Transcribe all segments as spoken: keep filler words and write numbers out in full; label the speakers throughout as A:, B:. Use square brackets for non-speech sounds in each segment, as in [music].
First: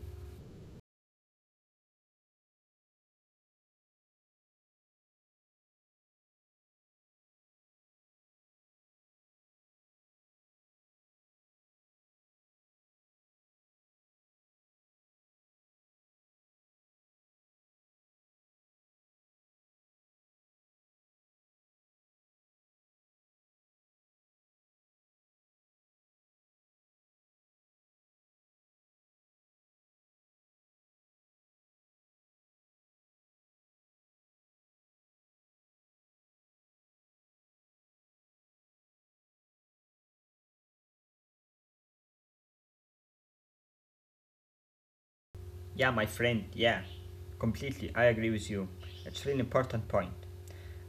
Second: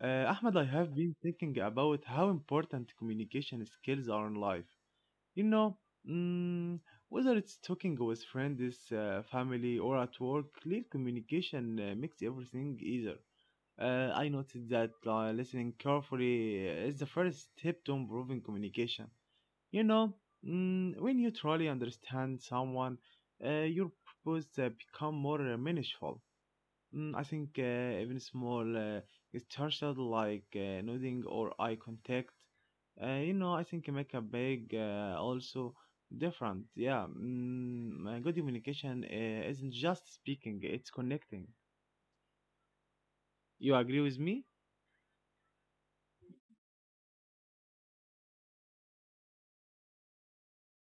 A: Uh, Ahmed, I have been thinking about how important communication skills are in life. You know, mm, whether it's talking with friends, uh, family, or at work, clear communication uh, makes everything easier. Uh, I noticed that uh, listening carefully uh, is the first step to improving communication. You know, mm, when you truly understand someone, uh, your purpose uh, become more uh, meaningful. Mm, I think uh, even small uh, gestures like uh, nodding or eye contact, uh, you know, I think make a big uh, also different. Yeah. Mm, uh, good communication uh, isn't just speaking; it's connecting. You agree with me?
B: Yeah, my friend, yeah. Completely, I agree with you. It's really important point.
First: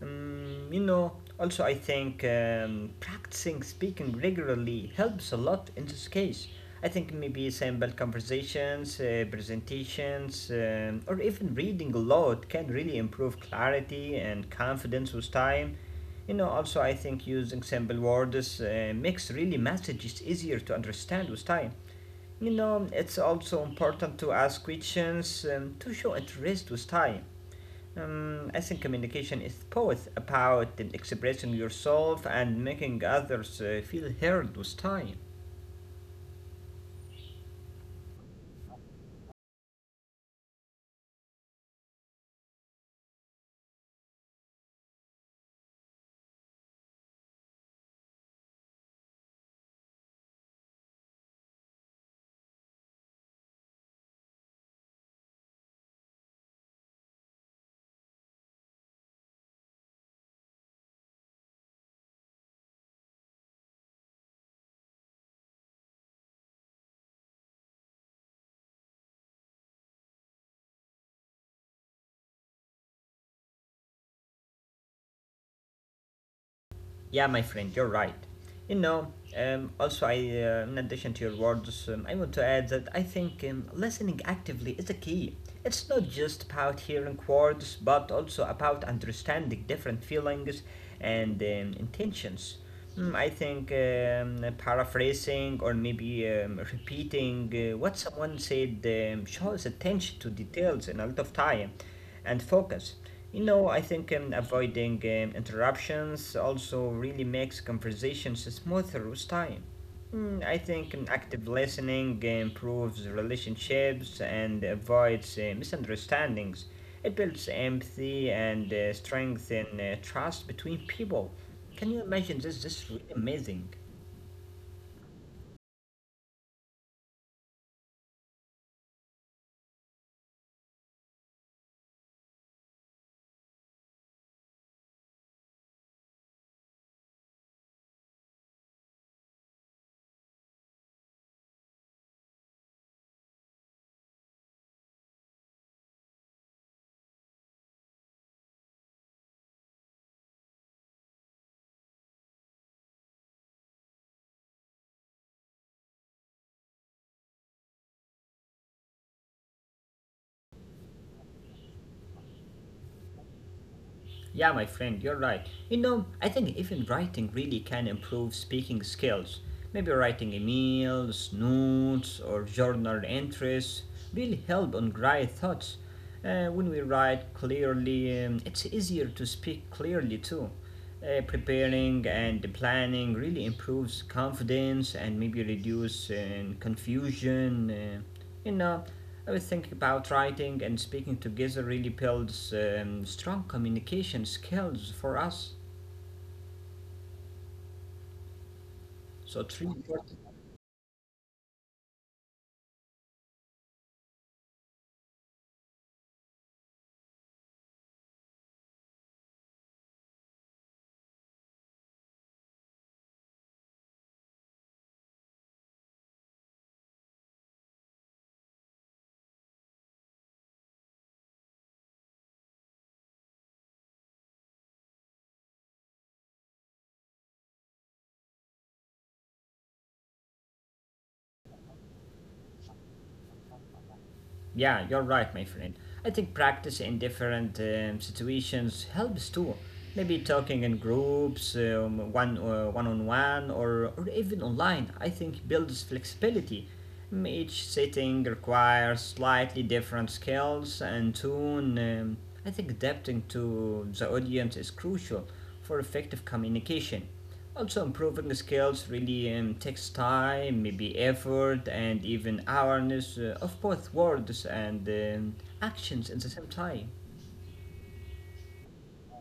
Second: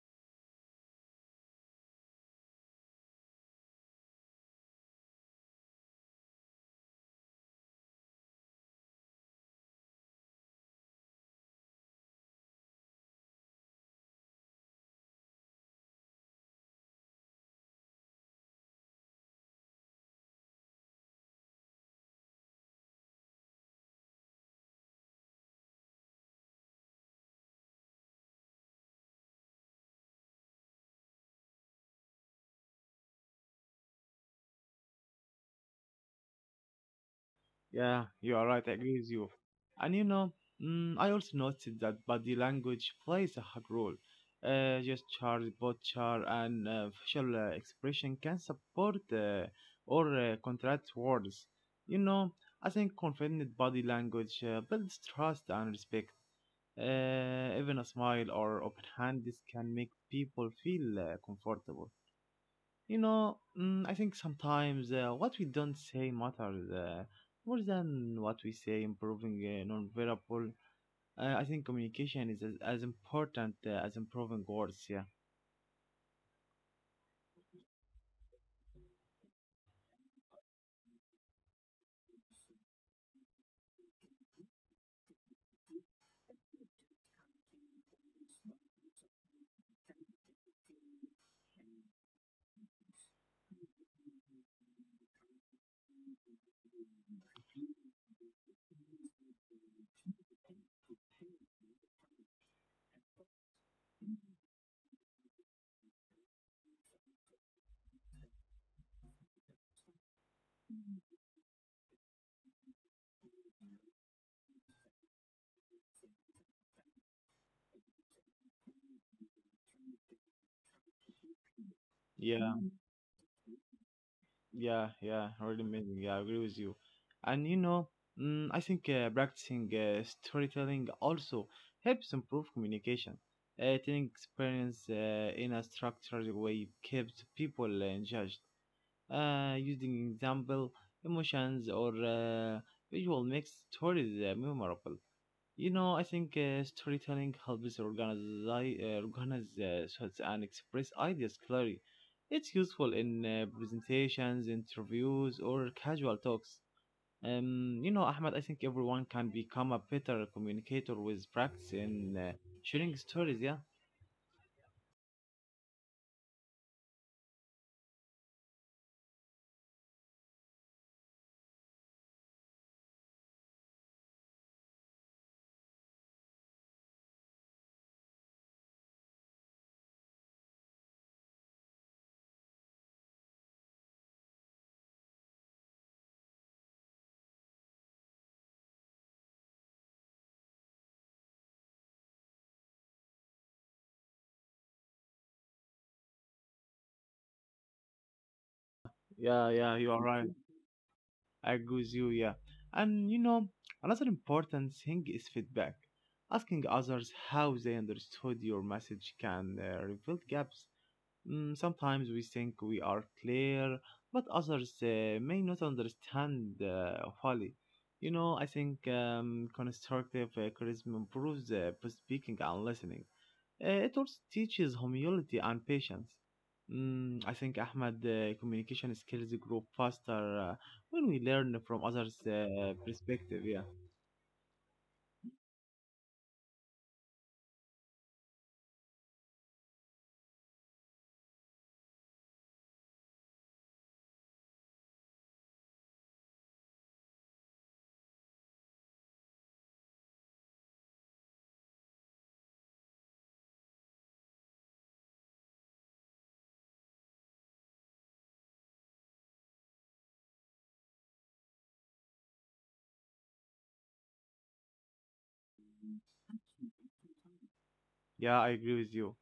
B: Um, you know, also I think um, practicing speaking regularly helps a lot in this case. I think maybe simple conversations, uh, presentations, um, or even reading a lot can really improve clarity and confidence with time. You know, also I think using simple words uh, makes really messages easier to understand with time. You know, it's also important to ask questions and to show interest with time. Um, I think communication is both about expressing yourself and making others uh, feel heard with time.
A: Yeah, you are right. I agree with you. And you know, mm, I also noticed that body language plays a hard role. Uh, gestures, posture, and uh, facial uh, expression can support uh, or uh, contract words. You know, I think confident body language uh, builds trust and respect. Uh, even a smile or open hand, this can make people feel uh, comfortable. You know, mm, I think sometimes uh, what we don't say matters uh, more than what we say. Improving uh, non-verbal, uh, I think communication is as, as important uh, as improving words. Yeah,
B: Yeah, my friend, you're right. You know, um, also, I, uh, in addition to your words, um, I want to add that I think um, listening actively is a key. It's not just about hearing words, but also about understanding different feelings and um, intentions. Mm, I think um, paraphrasing or maybe um, repeating uh, what someone said um, shows attention to details and a lot of time and focus. You know, I think um, avoiding um, interruptions also really makes conversations smoother with time. Mm, I think um, active listening improves relationships and avoids uh, misunderstandings. It builds empathy and uh, strengthens uh, trust between people. Can you imagine
A: yeah,
B: this? This is really amazing.
A: yeah, yeah. Really amazing. Yeah, I agree with you. And you know, mm, I think uh, practicing uh, storytelling also helps improve communication. Uh, telling experience uh, in a structured way keeps people uh, engaged uh, using example, emotions, or uh, visual makes stories uh, memorable. You know, I think uh, storytelling helps organize, uh, organize uh, thoughts and express ideas clearly. It's useful in uh, presentations, interviews, or casual talks. Um, you know, Ahmed, I think everyone can become a better communicator with practice in uh, sharing stories. Yeah.
B: Yeah, my friend, you're right. You know, I think even writing really can improve speaking skills. Maybe writing emails, notes, or journal entries really help on dry thoughts. Uh, when we write clearly, um, it's easier to speak clearly too. Uh, preparing and planning really improves confidence and maybe reduce um, confusion. Uh, you know, I was thinking about writing and speaking together really builds um, strong communication skills for us. So
A: Yeah,
B: it's
A: yeah,
B: really
A: you are
B: important.
A: right. I agree with you, yeah. And you know, another important thing is feedback. Asking others how they understood your message can uh, reveal gaps. Mm, sometimes we think we are clear, but others uh, may not understand uh, fully. You know, I think um, constructive uh, criticism improves uh, speaking and listening. Uh, it also teaches humility and patience. Mm, I think Ahmed uh, communication skills grow faster uh, when we learn from others' uh, perspective. Yeah.
B: Yeah, you're right, my friend. I think practice in different um, situations helps too. Maybe talking in groups, um, one uh, one on one, or or even online. I think builds flexibility. Mm, Each setting requires slightly different skills and tune. Um, I think adapting to the audience is crucial for effective communication. Also, improving skills really um, takes time, maybe effort, and even awareness uh, of both words and um, actions at the same time.
A: Yeah, I agree with you.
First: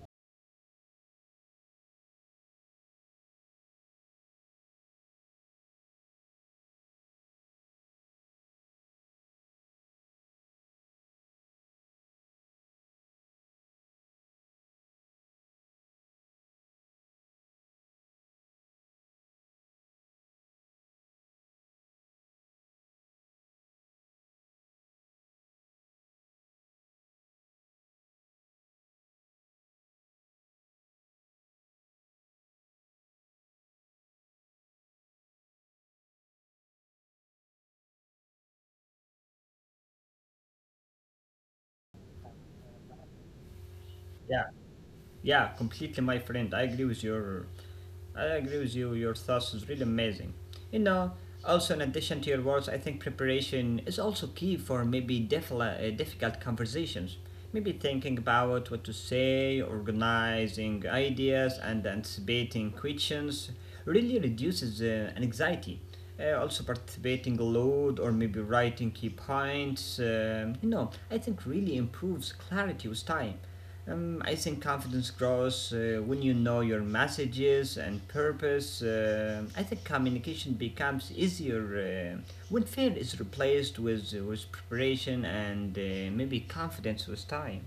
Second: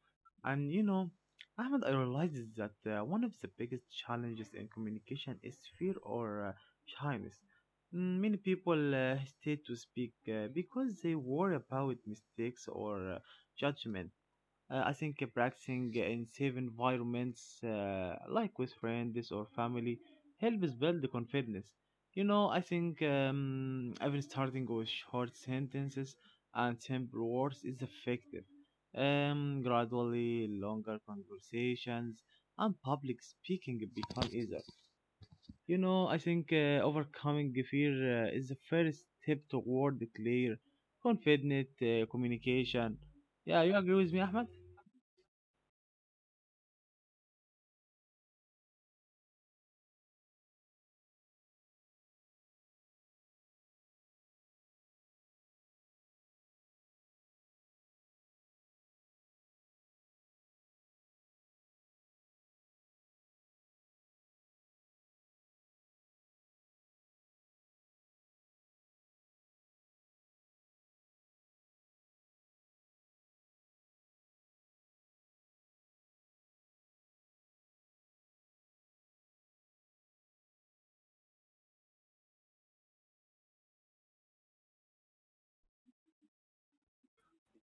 A: And you know, Ahmed, I realized that uh, one of the biggest challenges in communication is fear or uh, shyness. Mm, Many people uh, hesitate to speak uh, because they worry about mistakes or uh, judgment. Uh, I think uh, practicing in safe environments, uh, like with friends or family, helps build the confidence. You know, I think um, even starting with short sentences and simple words is effective. Um, gradually, longer conversations and public speaking become easier. You know, I think uh, overcoming the fear uh, is the first step toward the clear, confident uh, communication. Yeah, you agree with me,
B: Yeah.
A: Ahmed?
B: Yeah, completely, my friend. I agree with your, I agree with you. Your thoughts is really amazing. You know, also in addition to your words, I think preparation is also key for maybe diffla- uh, difficult conversations. Maybe thinking about what to say, organizing ideas, and anticipating questions really reduces uh, anxiety. Uh, also participating aloud or maybe writing key points. um you know, I think really improves clarity with time. Um, I think confidence grows uh, when you know your messages and purpose. Uh, I think communication becomes easier uh, when fear is replaced with, uh, with preparation and uh, maybe confidence with time.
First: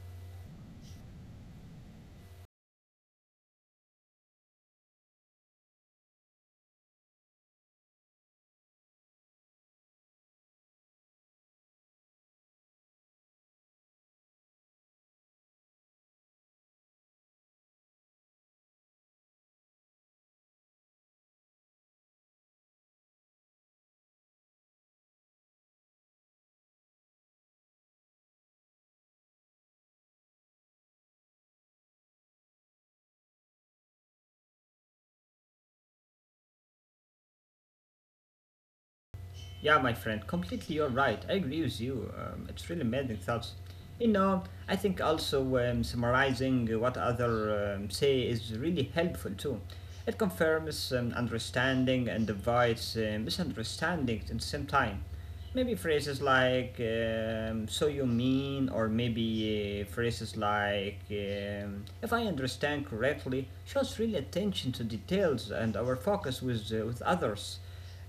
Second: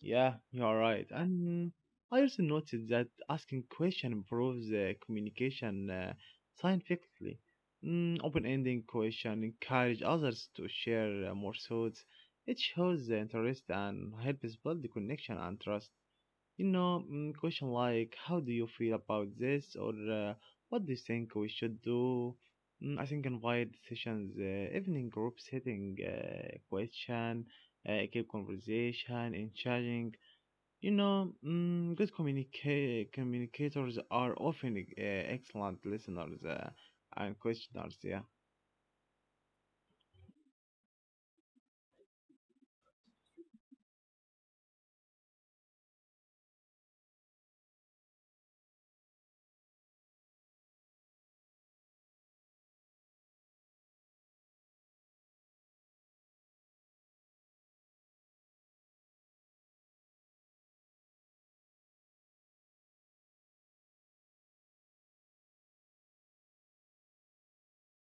A: Yeah, you're right. And I also noticed that asking question improves uh, communication uh, scientifically. Mm, open-ending question encourage others to share uh, more thoughts. It shows the interest and helps build the connection and trust. You know, mm, question like how do you feel about this or uh, what do you think we should do? Mm, I think invite sessions, uh, evening group setting, uh, question, uh, keep conversation, encouraging. you know, mm, good communica- communicators are often uh, excellent listeners uh, and questioners. Yeah.
B: Yeah, my friend, completely you're right. I agree with you. Um, it's really amazing thoughts. You know, I think also um, summarizing what other um, say is really helpful too. It confirms um, understanding and avoids uh, misunderstandings at the same time. Maybe phrases like um, "so you mean," or maybe uh, phrases like um, "if I understand correctly," shows really attention to details and our focus with uh, with others.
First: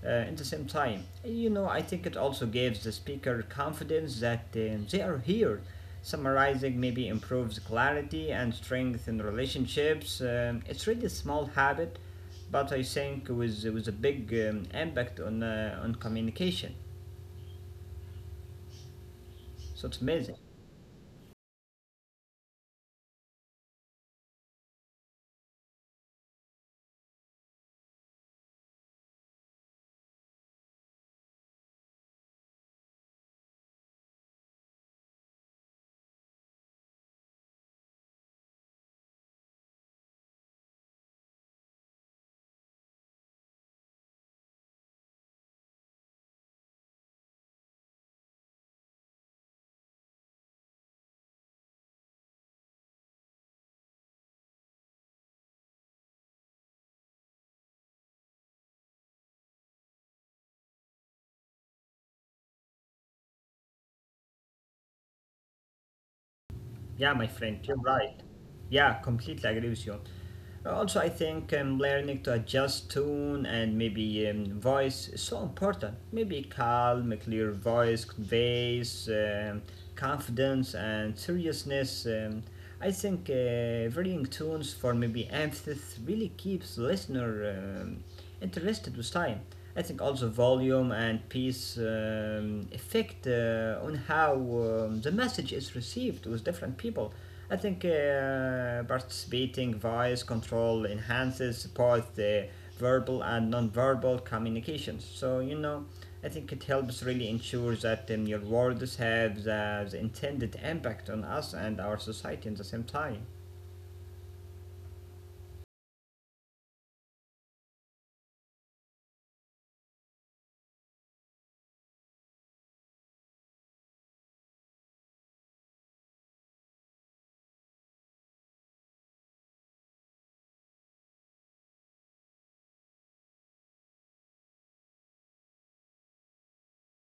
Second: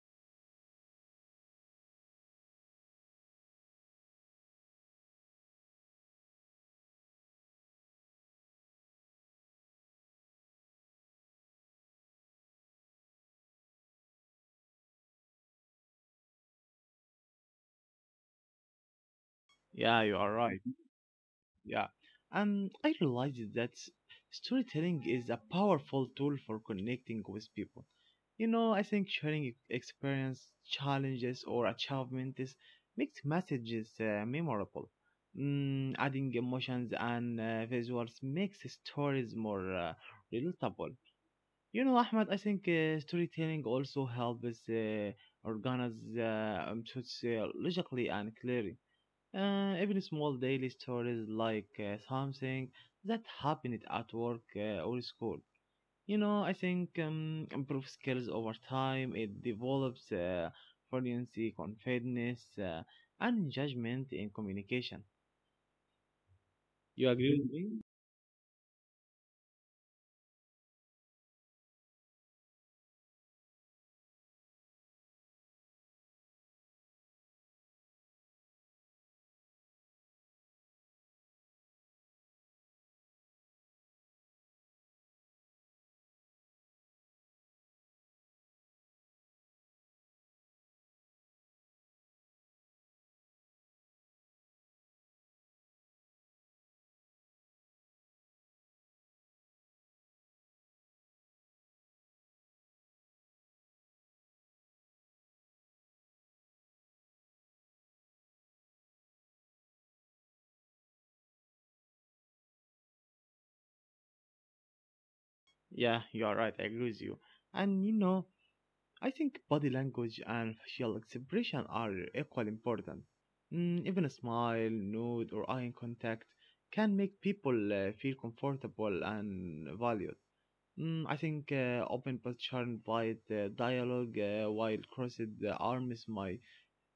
B: Uh, at the same time, you know, I think it also gives the speaker confidence that um, they are here. Summarizing maybe improves clarity and strength in relationships. Um, it's really a small habit, but I think with with a big um, impact on uh, on communication. So it's
A: Yeah, you are
B: amazing.
A: right. Yeah. Um, I realized that s- storytelling is a powerful tool for connecting with people. You know, I think sharing ex- experience, challenges, or achievements makes messages uh, memorable. Mm, adding emotions and uh, visuals makes stories more uh, relatable. You know, Ahmed, I think uh, storytelling also helps uh, organize uh, um, thoughts, uh, logically and clearly, uh, even small daily stories like uh, something that happened at work uh, or school. You know, I think um, improve skills over time. It develops uh, fluency, confidence, uh, and judgment in communication. You
B: Yeah, my
A: agree with
B: friend, you're
A: me?
B: right. Yeah, completely agree with you. Also, I think um, learning to adjust tone and maybe um, voice is so important. Maybe calm, a clear voice conveys um, confidence and seriousness. Um, I think uh, varying tones for maybe emphasis really keeps listener. Um, interested with time. I think also volume and piece um, effect uh, on how um, the message is received with different people. I think uh, participating voice control enhances both the verbal and non-verbal communications. So you know, I think it helps really ensure that um, your words have the, the intended impact on us and our society at the same time.
A: Yeah, you are right. I agree with you. And you know, I think body language and facial expression are equally important. Mm, even a smile, nod, or eye contact can make people uh, feel comfortable and valued. Mm, I think uh, open posture and polite uh, dialogue, uh, while crossed uh, arms might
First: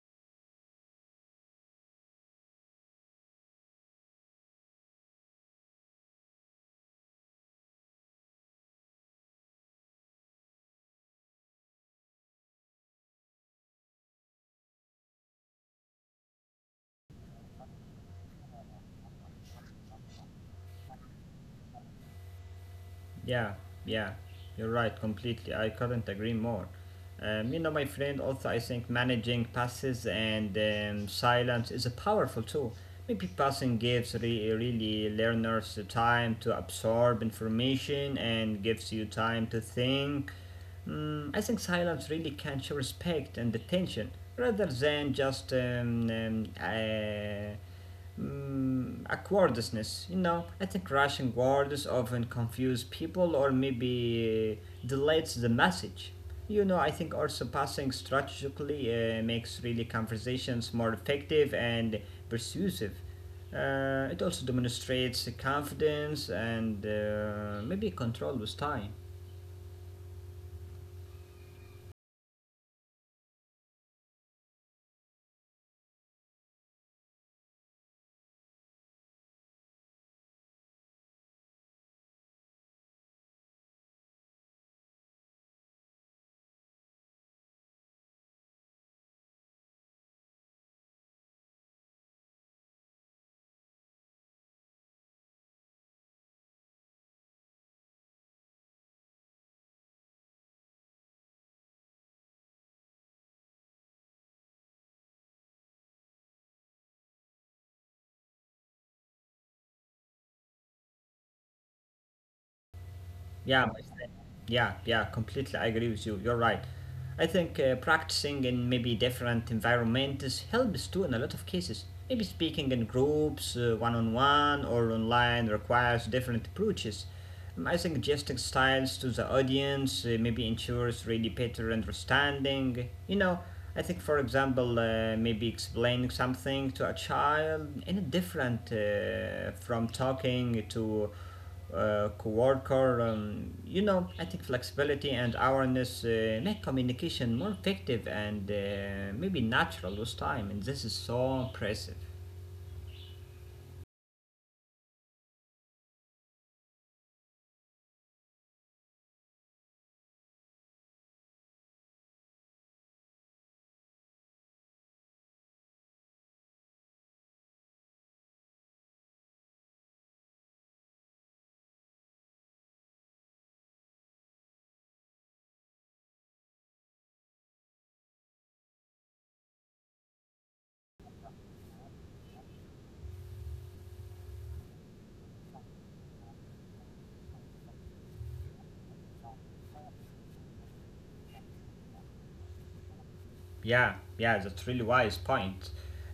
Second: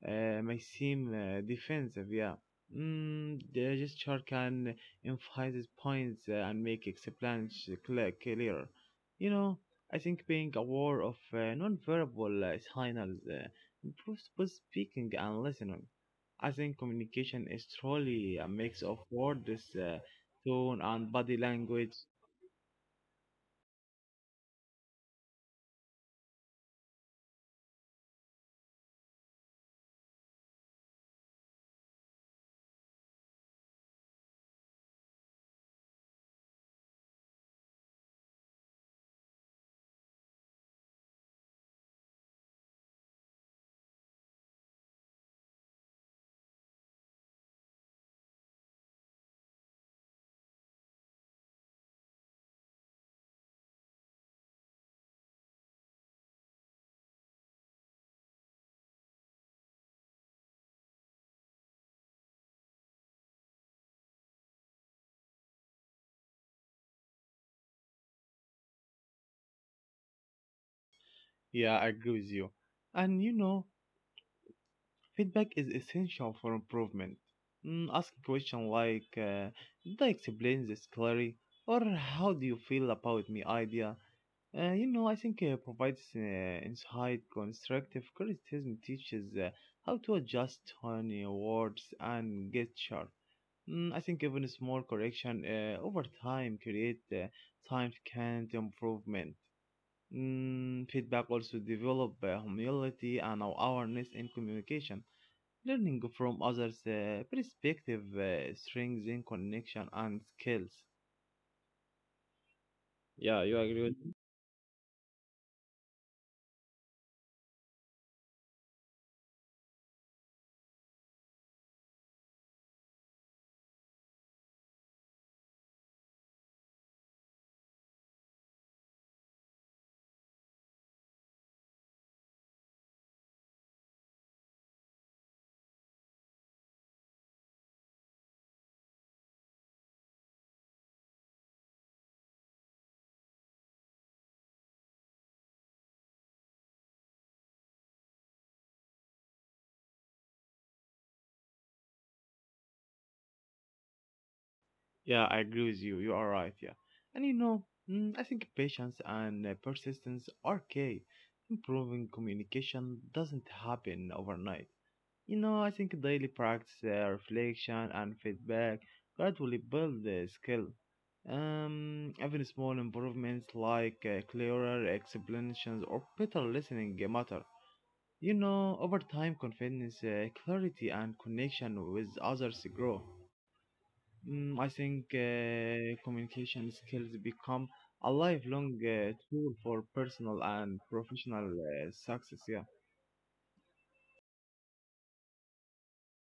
A: uh, may seem uh, defensive. Yeah. Mm, the gesture can emphasize points uh, and make explanations cl- clearer. You know, I think being aware of uh, non-verbal uh, signals uh, improves both speaking and listening. I think communication is truly a mix of words, uh, tone, and body language.
B: Yeah, yeah, you're right, completely. I couldn't agree more. Um, you know, my friend, also, I think managing passes and um, silence is a powerful tool. Maybe passing gives re- really learners the time to absorb information and gives you time to think. Mm, I think silence really can show respect and attention rather than just um, um, uh, mm, awkwardness. You know, I think rushing words often confuse people or maybe delays the message. You know, I think also passing strategically uh, makes really conversations more effective and persuasive. Uh, it also demonstrates confidence and uh, maybe control with time.
A: Yeah, I agree with you. And you know, feedback is essential for improvement. Mm, ask questions like, uh, did I explain this clearly? Or how do you feel about my idea? Uh, you know, I think uh, provides uh, insight, constructive criticism teaches uh, how to adjust on your words and gesture. Mm, I think even a small correction uh, over time create uh, significant improvement. Mm, feedback also develop uh, humility and awareness in communication. Learning from others' uh, perspective uh, strengthens connection and skills. Yeah, you
B: Yeah, my
A: agree with. Mhm.
B: friend. Yeah, yeah, completely I agree with you. You're right. I think uh, practicing in maybe different environments helps too in a lot of cases. Maybe speaking in groups, uh, one on one, or online requires different approaches. Um, I think gesting styles to the audience uh, maybe ensures really better understanding. You know, I think, for example, uh, maybe explaining something to a child in a different uh, from talking to uh, co-worker. Um, you know, I think flexibility and awareness uh, make communication more effective and uh, maybe natural with time, and this is so impressive.
A: Yeah, I agree with you. You are right. Yeah, and you know, mm, I think patience and uh, persistence are key. Improving communication doesn't happen overnight. You know, I think daily practice, uh, reflection, and feedback gradually build the skill. Um, even small improvements like uh, clearer explanations or better listening matter. You know, over time, confidence, uh, clarity, and connection with others grow. Mm, I think uh, communication skills become a lifelong uh, tool for personal and professional uh, success. Yeah,
B: Yeah, yeah, that's really wise point.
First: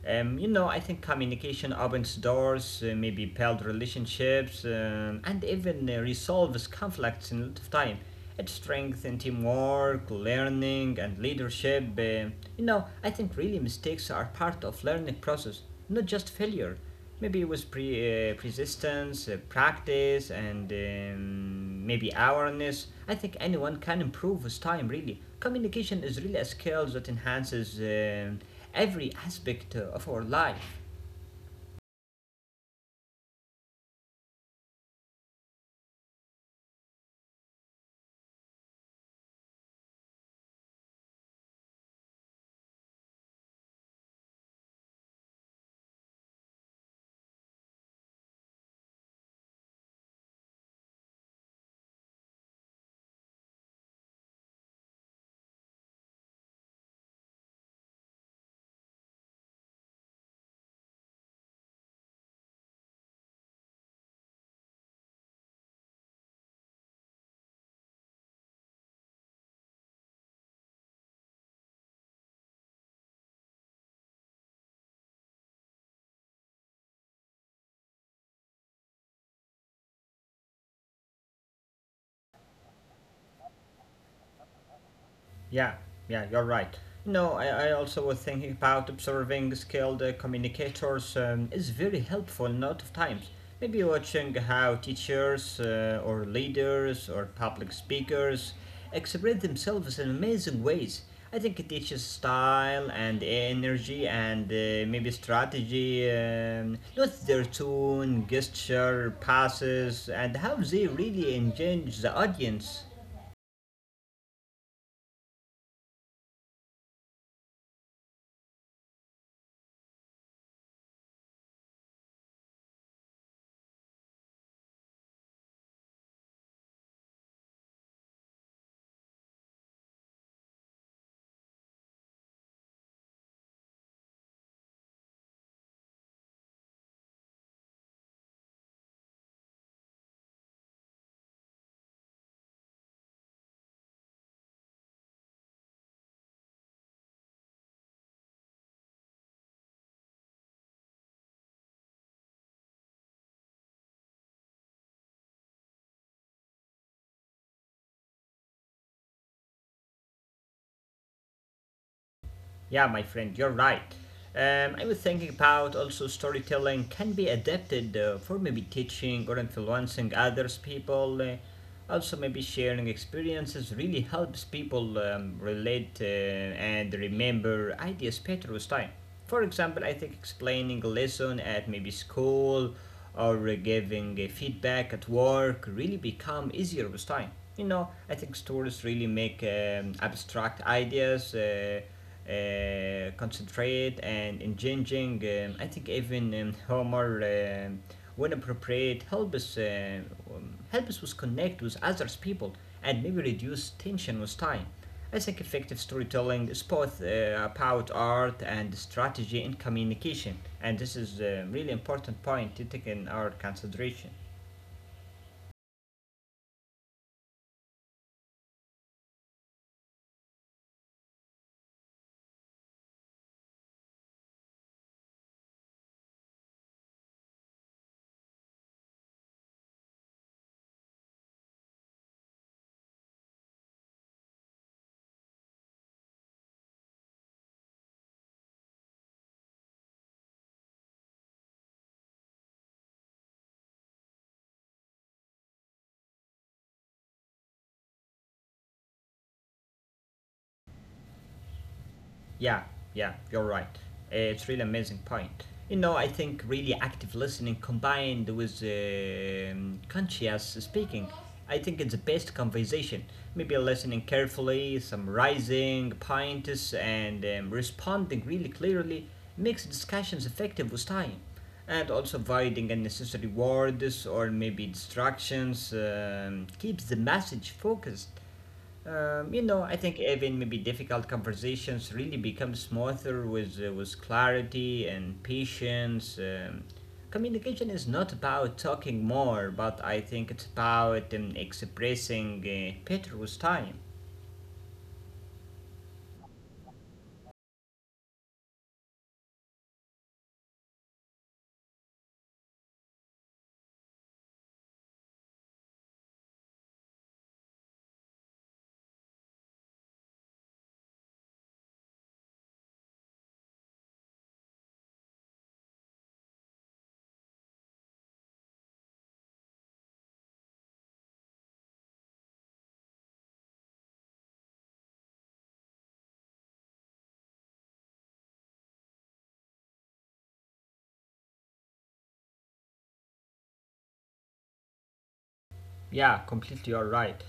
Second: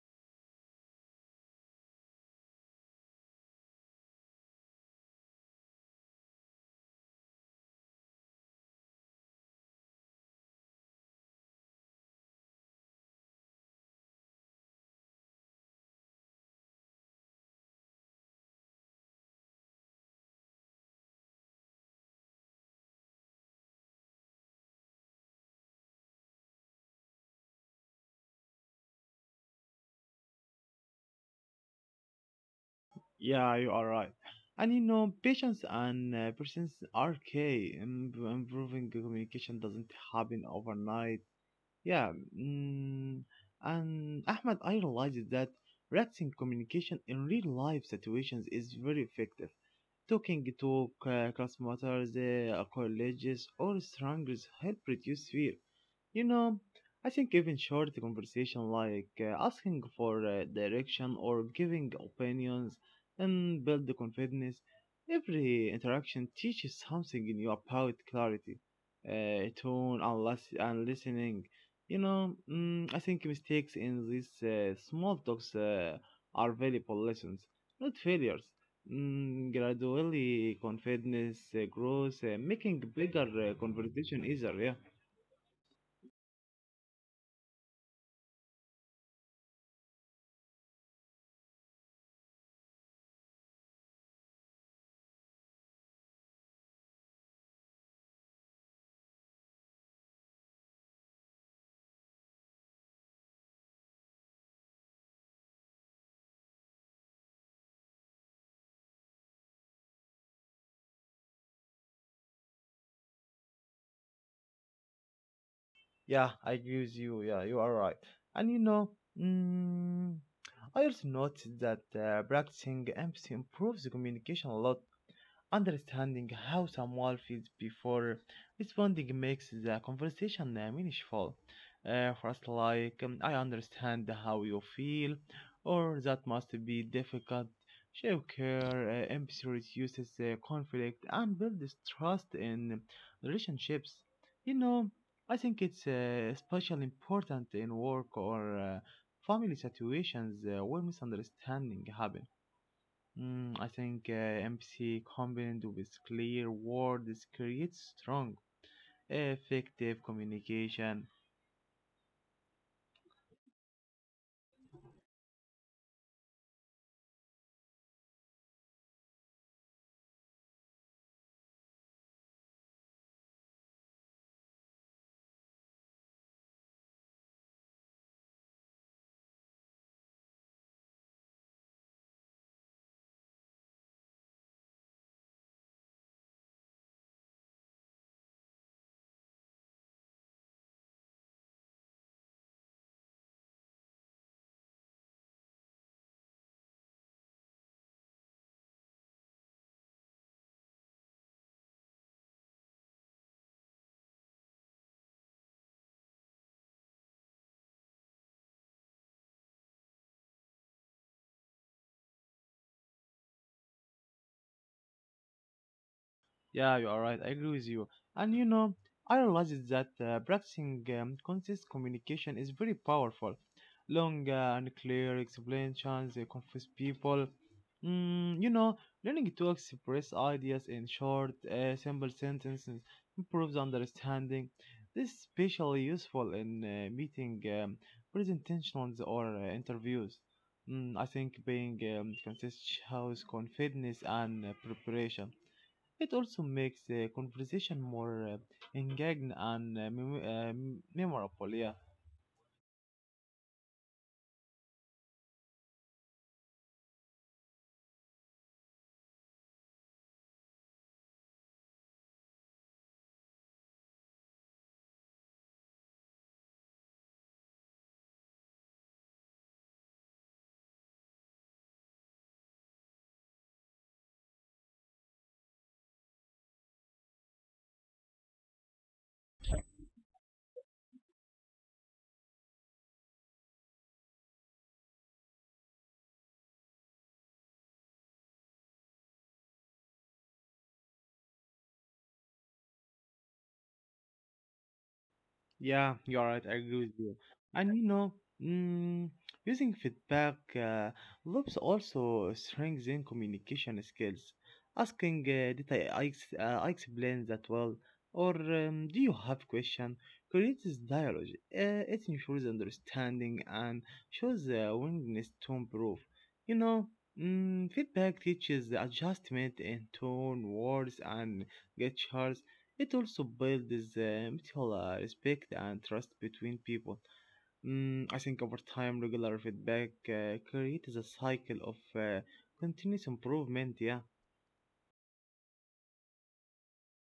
B: Um, you know, I think communication opens doors, uh, maybe build relationships, um, and even uh, resolves conflicts in a lot of time. It strengthens teamwork, learning, and leadership. Uh, you know, I think really mistakes are part of learning process, not just failure. Maybe it was pre, uh, persistence, uh, practice, and um, maybe awareness. I think anyone can improve with time, really. Communication is really a skill that enhances um every aspect uh, of our life.
A: yeah, you are right. And you know, patience and uh, persistence are key. Im- Improving communication doesn't happen overnight. Yeah. mm, and Ahmed, I realized that practicing communication in real life situations is very effective. Talking to c- classmates, uh, colleagues, or strangers help reduce fear. You know, I think even short conversation like uh, asking for uh, direction or giving opinions and build the confidence. Every interaction teaches something new about clarity, uh, tone, and, lis- and listening. You know, mm, I think mistakes in these uh, small talks uh, are valuable lessons, not failures. Mm, gradually, confidence uh, grows, uh, making bigger uh, conversation easier. Yeah.
B: Yeah, yeah, you're right. You know, I, I also was thinking about observing skilled uh, communicators um, is very helpful a lot of times. Maybe watching how teachers uh, or leaders or public speakers express themselves in amazing ways. I think it teaches style and energy and uh, maybe strategy, um, not their tone, gesture, passes, and how they really engage the audience.
A: Yeah, I agree with you. Yeah, you are right. And you know, mm, I also noticed that uh, practicing empathy improves the communication a lot. Understanding how someone feels before responding makes the conversation uh, meaningful. Uh, first, like, um, I understand how you feel, or that must be difficult. Show care, uh, empathy reduces uh, conflict, and builds trust in relationships. You know, I think it's uh, especially important in work or uh, family situations uh, where misunderstanding happen. Mm, I think uh, empathy combined with clear words creates strong, effective communication.
B: Yeah, my friend, you're right. Um, I was thinking about also storytelling can be adapted uh, for maybe teaching or influencing others people. Uh, also, maybe sharing experiences really helps people um, relate uh, and remember ideas better with time. For example, I think explaining a lesson at maybe school or uh, giving uh, feedback at work really become easier with time. You know, I think stories really make um, abstract ideas. Uh, uh, concentrate and engaging. Um, I think even um, humor, um when appropriate, help us uh, um, help us with connect with others people and maybe reduce tension with time. I think effective storytelling is both uh, about art and strategy in communication, and this is a really important point to take in our consideration.
A: Yeah, you are right. I agree with you. And you know, I realized that uh, practicing um, consistent communication is very powerful. Long uh, and clear explanations uh, confuse people. Mm, you know, learning to express ideas in short, uh, simple sentences improves understanding. This is especially useful in uh, meeting, um, presentations or uh, interviews. Mm, I think being um, consistent shows confidence and uh, preparation. It also makes the conversation more uh, engaging and uh, mem- uh, memorable. Yeah.
B: Yeah, yeah, you're right. Uh, It's really amazing point. You know, I think really active listening combined with um, conscious speaking, I think it's the best conversation. Maybe listening carefully, summarizing points, and um, responding really clearly makes discussions effective with time. And also avoiding unnecessary words or maybe distractions um, keeps the message focused. Um, you know, I think even maybe difficult conversations really become smoother with uh, with clarity and patience. Um, communication is not about talking more, but I think it's about um, expressing uh, better with time.
A: Yeah, you're right. I agree with you. And you know, mm, using feedback uh, loops also strengthen communication skills. Asking, uh, did I, I, ex- uh, I explain that well? Or um, do you have question? Creates dialogue. Uh, it ensures understanding and shows uh, willingness to improve. You know, mm, feedback teaches adjustment in tone, words, and gestures. It also builds uh, mutual uh, respect and trust between people. Mm, I think over time, regular feedback uh, creates a cycle of uh, continuous improvement. Yeah.
B: Yeah, completely you're right.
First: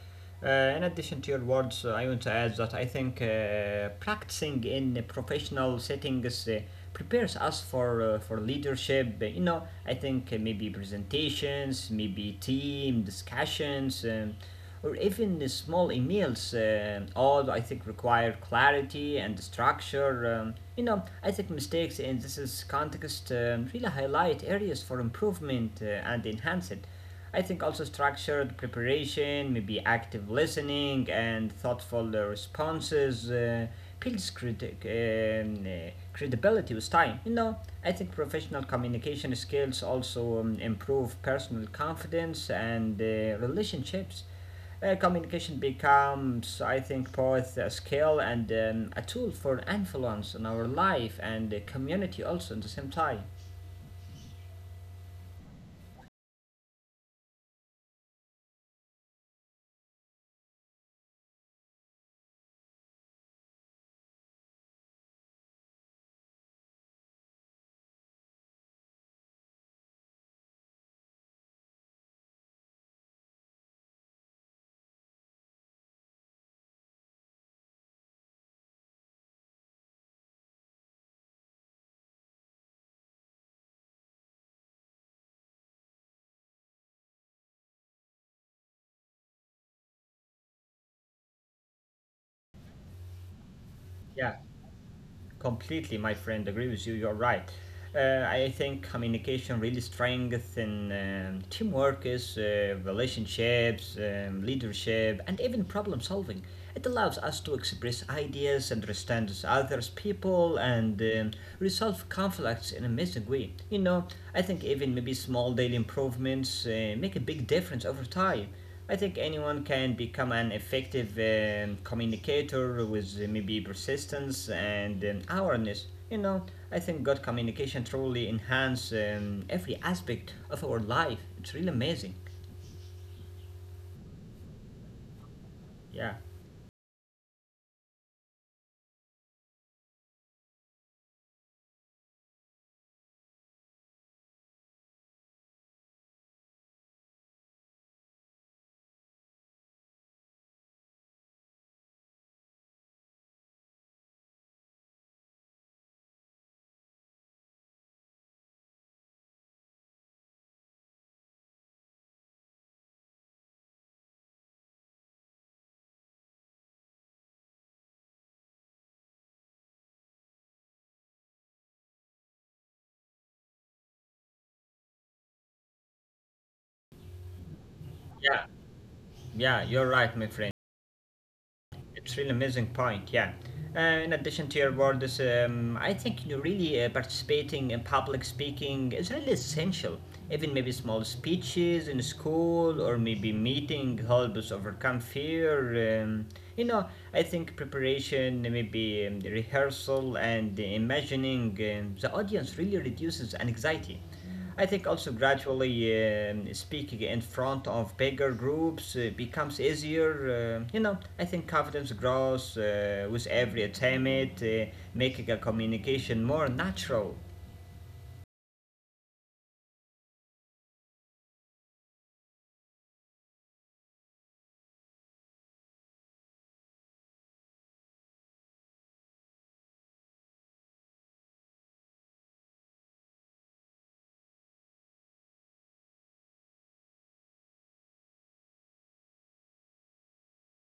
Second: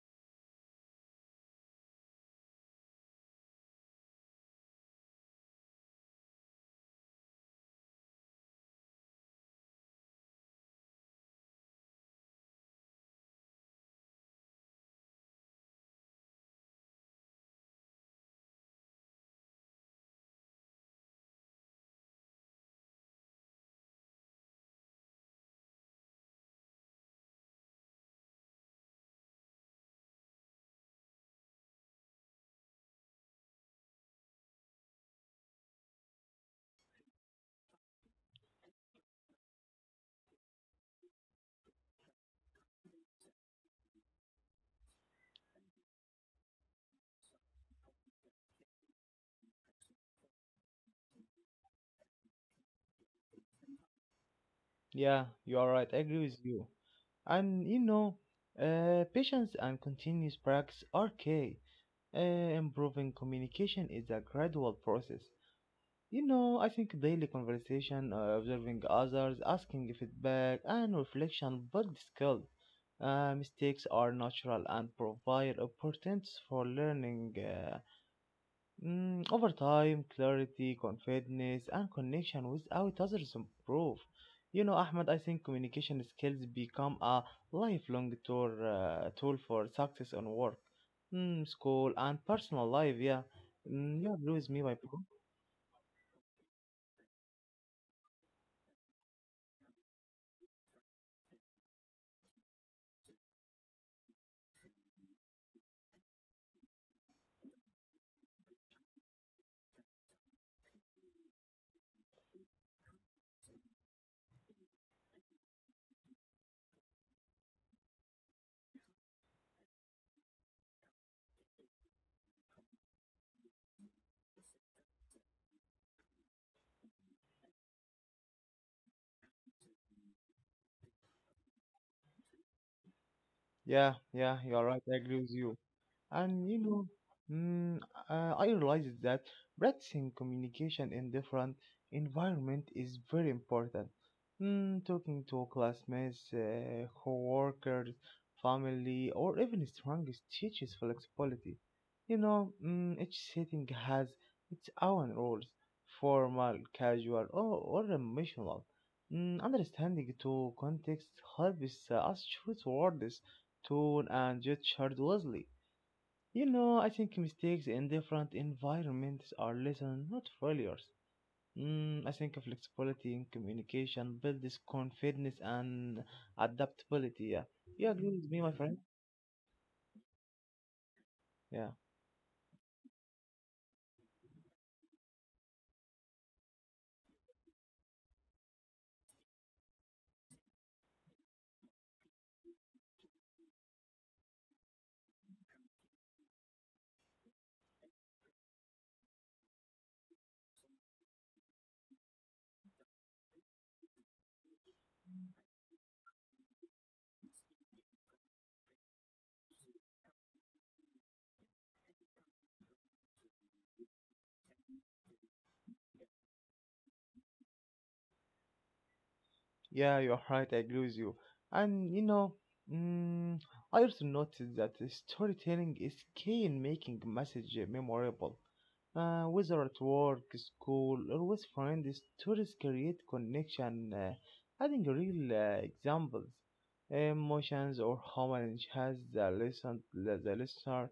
B: Uh, in addition to your words, uh, I want to add that I think uh, practicing in a professional settings uh, prepares us for uh, for leadership. Uh, You know, I think uh, maybe presentations, maybe team discussions, um, or even the small emails. Uh, all I think require clarity and structure. Um, you know, I think mistakes in this is context um, really highlight areas for improvement uh, and enhance it. I think also structured preparation, maybe active listening, and thoughtful uh, responses uh, builds criti- um, uh, credibility with time. You know, I think professional communication skills also um, improve personal confidence and uh, relationships. Uh, communication becomes, I think, both a skill and um, a tool for influence in our life and the community also at the same time.
A: Yeah, you are right. I agree with you. And you know, uh, patience and continuous practice are key. Uh, Improving communication is a gradual process. You know, I think daily conversation, uh, observing others, asking feedback, and reflection build skill. Uh, mistakes are natural and provide opportunities for learning. Uh, mm, over time, clarity, confidence, and connection without others improve. You know, Ahmed, I think communication skills become a lifelong tool, uh, tool for success on work, mm, school, and personal life. Yeah. Mm, you agree
B: Yeah.
A: with me, my bro?
B: Completely, my friend. Agree with you. You're right. Uh, I think communication really strengthens um, teamwork, is uh, relationships, um, leadership, and even problem solving. It allows us to express ideas, understand others, people, and um, resolve conflicts in an amazing way. You know, I think even maybe small daily improvements uh, make a big difference over time. I think anyone can become an effective um, communicator with uh, maybe persistence and um, awareness. You know, I think good communication truly enhances um, every aspect of our life. It's really amazing.
A: Yeah, yeah, you're right. I agree with you.
B: Yeah,
A: And you know, mm, uh, I realized that practicing communication in different environment is very important. Mm, talking to classmates, uh, co-workers, family, or even strangers teaches flexibility. You know, mm, each setting has its own rules, formal, casual, or, or emotional. Mm, understanding to context helps uh, us choose words, tone, and gesture wisely. You know, I think mistakes in different environments are lessons, not failures. Mm, I think flexibility in communication builds confidence and adaptability. Yeah, you agree with me, my
B: yeah,
A: friend?
B: yeah. You're right, my friend.
A: Yeah,
B: It's really amazing point, yeah. Uh, in addition to your words, um, I think you really uh, participating in public speaking is really essential. Even maybe small speeches in school or maybe meeting help us overcome fear. Um, you know, I think preparation, maybe um, the rehearsal and the imagining um, the audience really reduces anxiety. I think also gradually um, speaking in front of bigger groups uh, becomes easier. Uh, you know, I think confidence grows uh, with every attempt, uh, making a communication more natural.
A: yeah, you're right. I agree with you. And you know, mm, I also noticed that the storytelling is key in making message memorable. Uh, whether at work, school, or with friends, stories create connection, uh, adding real uh, examples, emotions, or homage has the listen the, the listener.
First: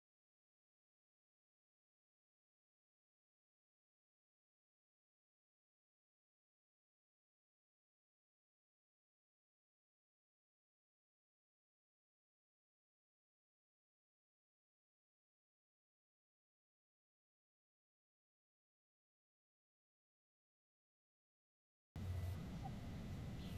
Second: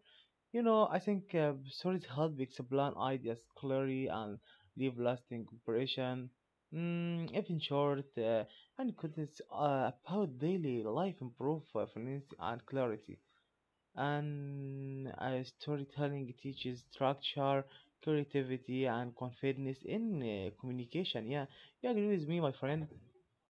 A: You know, I think uh, stories help explain ideas clearly and leave lasting impression. Mm, even short uh, and contents uh, about daily life improve uh, finance and clarity and uh, storytelling teaches structure, creativity, and confidence in uh, communication. Yeah, you agree with me, my friend?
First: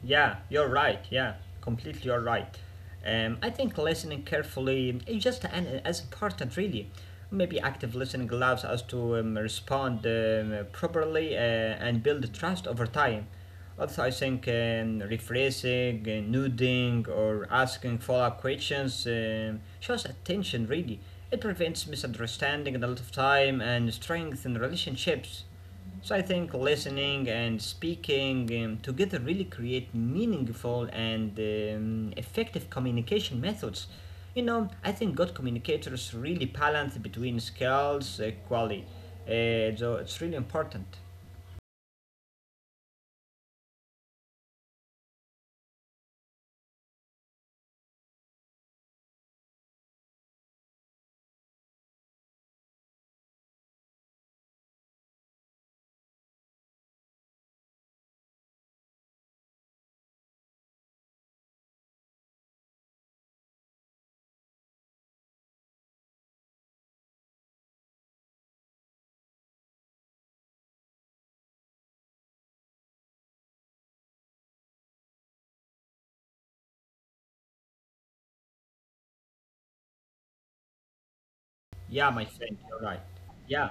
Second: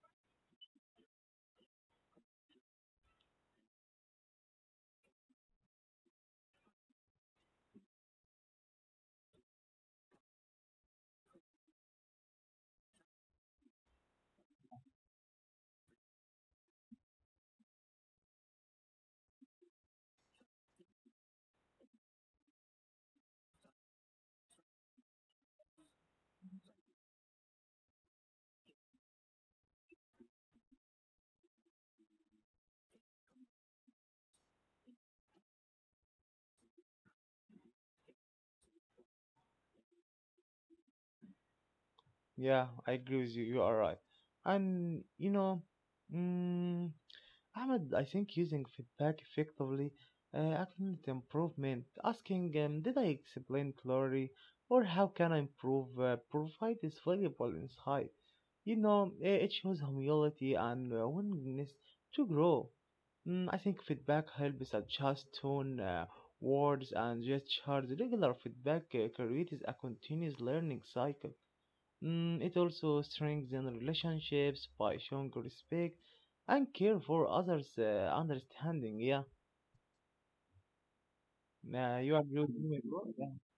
B: Yeah, you're right. Yeah, completely you're right. Um, I think listening carefully is just an, as important, really. Maybe active listening allows us to um, respond um, properly uh, and build trust over time. Also, I think um, rephrasing, uh, nodding, or asking follow up questions um, shows attention, really. It prevents misunderstanding a lot of time and strengthens relationships. So I think listening and speaking um, together really create meaningful and um, effective communication methods. You know, I think good communicators really balance between skills, uh, quality. Uh, so it's really important.
A: Yeah, I agree with you. You are right. And you know, mm Ahmed, I think using feedback effectively, uh, acknowledging improvement, asking, um, did I explain clearly or how can I improve, uh, provide this valuable insight. You know, i- it shows humility and uh, willingness to grow. Mm, I think feedback helps adjust tone, uh, words, and gestures. Regular feedback uh, creates a continuous learning cycle. Mm, it also strengthens relationships by showing respect and care for others' uh, understanding. Yeah,
B: Yeah,
A: uh,
B: my
A: you agree
B: friend,
A: with
B: you're
A: me,
B: right.
A: bro? Yeah,
B: Yeah,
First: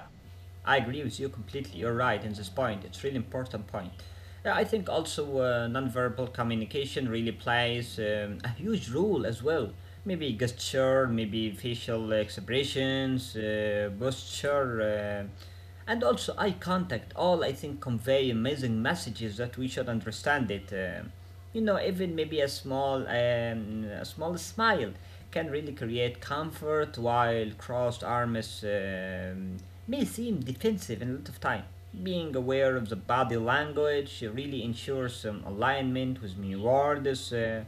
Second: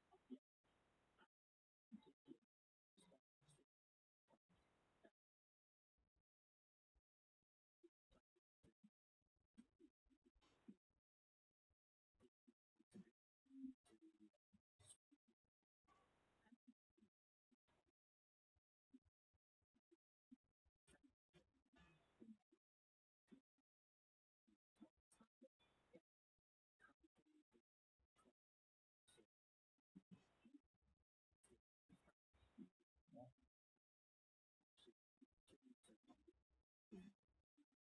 B: I agree with you completely. You're right in this point. It's really important point. Yeah, I think also uh, nonverbal communication really plays um, a huge role as well. Maybe gesture, maybe facial expressions, uh, posture, uh, and also eye contact. All I think convey amazing messages that we should understand it. Uh, you know, even maybe a small, um, a small smile can really create comfort, while crossed arms um, may seem defensive in a lot of time. Being aware of the body language really ensures um, alignment with new words. Uh,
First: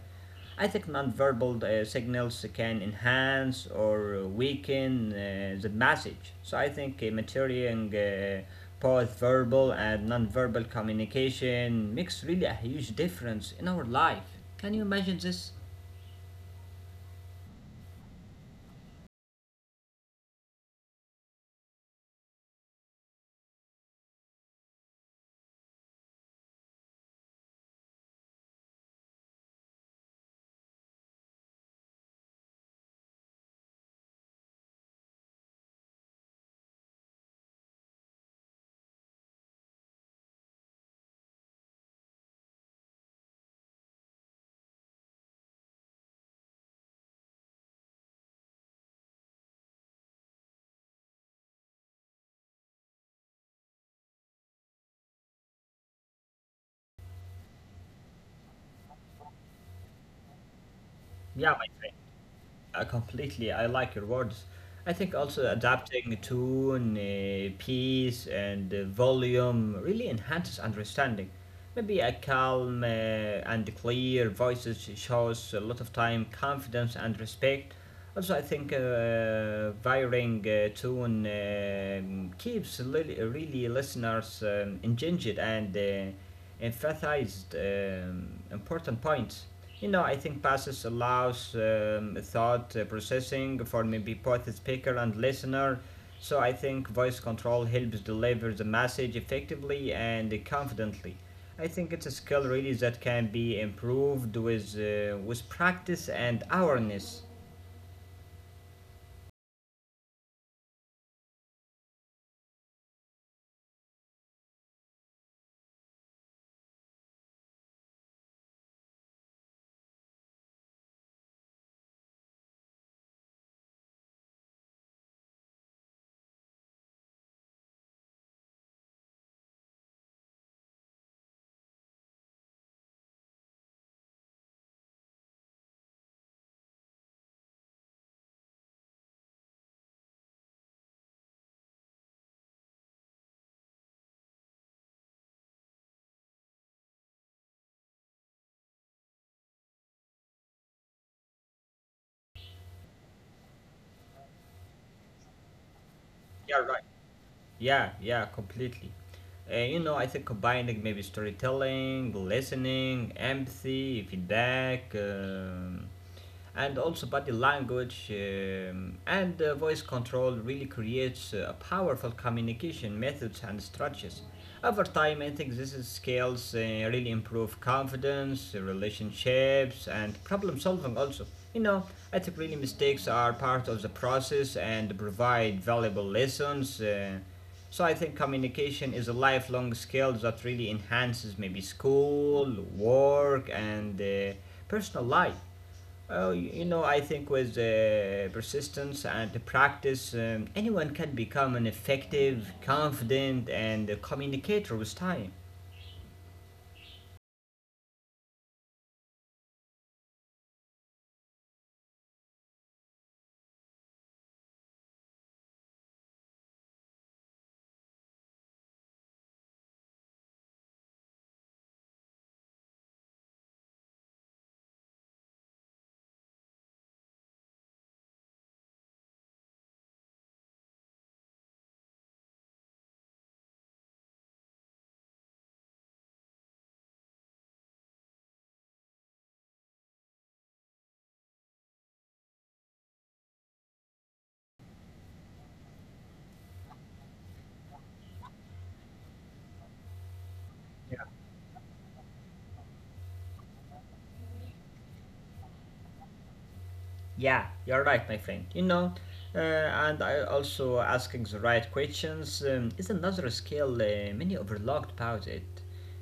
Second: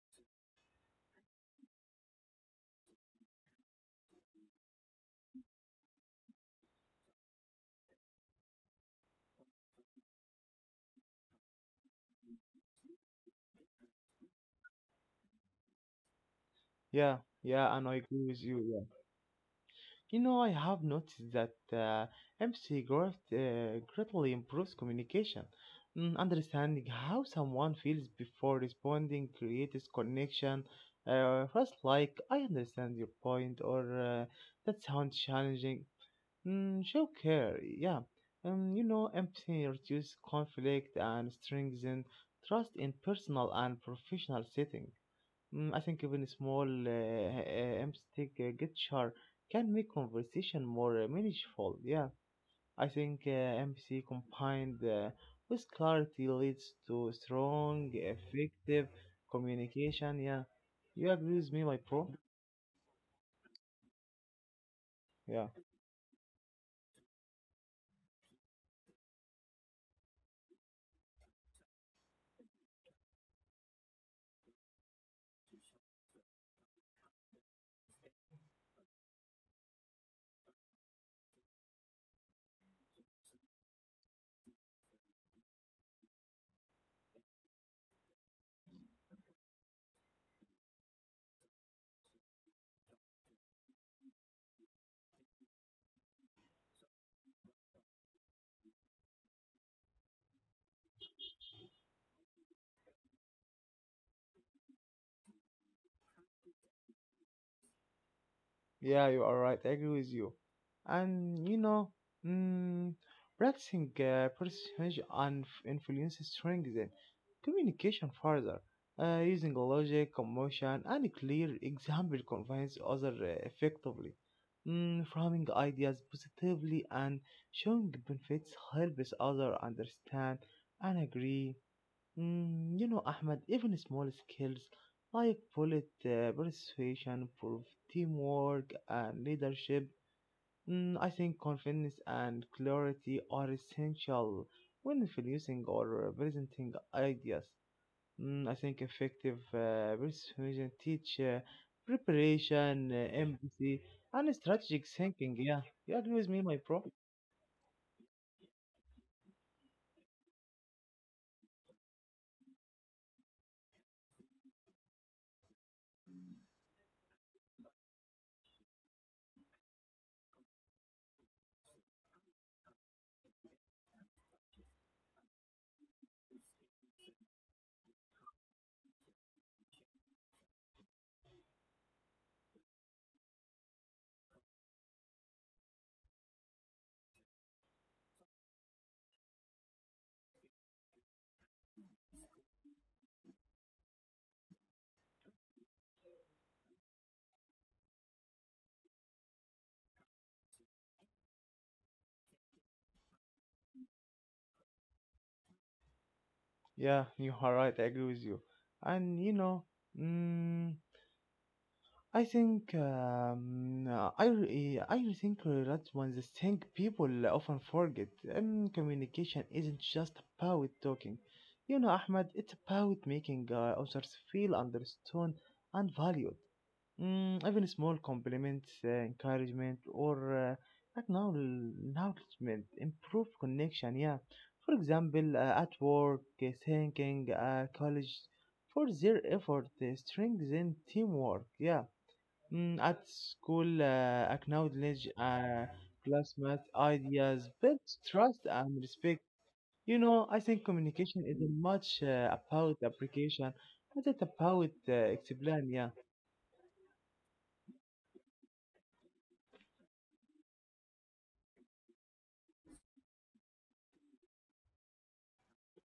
B: I think nonverbal uh, signals can enhance or weaken uh, the message. So I think uh, maturing uh, both verbal and nonverbal communication makes really a huge difference in our life. Can you imagine this?
A: yeah, yeah, and I agree with you. Yeah, you know, I have noticed that uh, empathy growth, uh, greatly improves communication. Mm, understanding how someone feels before responding creates connection. Uh, first, like I understand your point, or uh, that sounds challenging. Mm, show care, yeah. Um, you know, empathy reduces conflict and strengthens trust in personal and professional setting. Mm, I think even small uh, uh, empathy uh, gesture can make conversation more uh, meaningful. Yeah, I think uh, empathy combined uh, with clarity leads to strong, effective communication. Yeah, you agree with
B: Yeah,
A: me,
B: my
A: my
B: friend.
A: pro?
B: Uh, completely, I like your words. I think
A: Yeah.
B: also adapting tone, uh, pace, and uh, volume really enhances understanding. Maybe a calm uh, and clear voices shows a lot of time confidence and respect. Also, I think uh, varying uh, tone um keeps li- really listeners um, engaged and uh, emphasized um, important points. You know, I think passes allows um, thought uh, processing for maybe both the speaker and listener. So I think voice control helps deliver the message effectively and confidently. I think it's a skill really that can be improved with uh, with practice and awareness.
A: Yeah, you are right. I agree with you. And you know, mm, practicing uh, persuasion and f- influence strengthens communication further. Uh, using logic, emotion, and clear example convince others uh, effectively. Mm, framing ideas positively and showing benefits helps others understand and agree. Mm, you know, Ahmed, even small skills like bullet uh, persuasion, proof, teamwork, and leadership, mm, I think confidence and clarity are essential when introducing or presenting ideas. Mm, I think effective uh, persuasion teach uh, preparation, uh, empathy, and strategic thinking. Yeah, you agree with me, my
B: Yeah, right.
A: bro?
B: Yeah, yeah, completely. Uh, you know, I think combining maybe storytelling, listening, empathy, feedback, um, and also body language um, and uh, voice control really creates uh, a powerful communication methods and strategies. Over time, I think these skills uh, really improve confidence, uh, relationships, and problem solving also. You know, I think really mistakes are part of the process and provide valuable lessons. Uh, so I think communication is a lifelong skill that really enhances maybe school, work, and uh, personal life. Oh, you know, I think with uh, persistence and practice, um, anyone can become an effective, confident, and a communicator with time.
A: Yeah, you are right. I agree with you. And you know, mm I think um, uh, I re- I think that's one of the thing people often forget. And communication isn't just about talking. You know, Ahmed, it's about making uh, others feel understood and valued. Mm, even small compliments, uh, encouragement, or uh, acknowl- acknowledgement improve connection. Yeah, for example, uh, at work, uh, thanking uh, college for their effort uh, strengthen teamwork. Yeah. Mm, at school, uh, acknowledge uh, classmates' ideas, build trust and respect. You know, I think communication isn't much uh, about application, but it's about uh, explain. Yeah,
B: Yeah, you're right, my friend. You know, uh, and I also asking the right questions um, is another skill uh, many overlooked about it.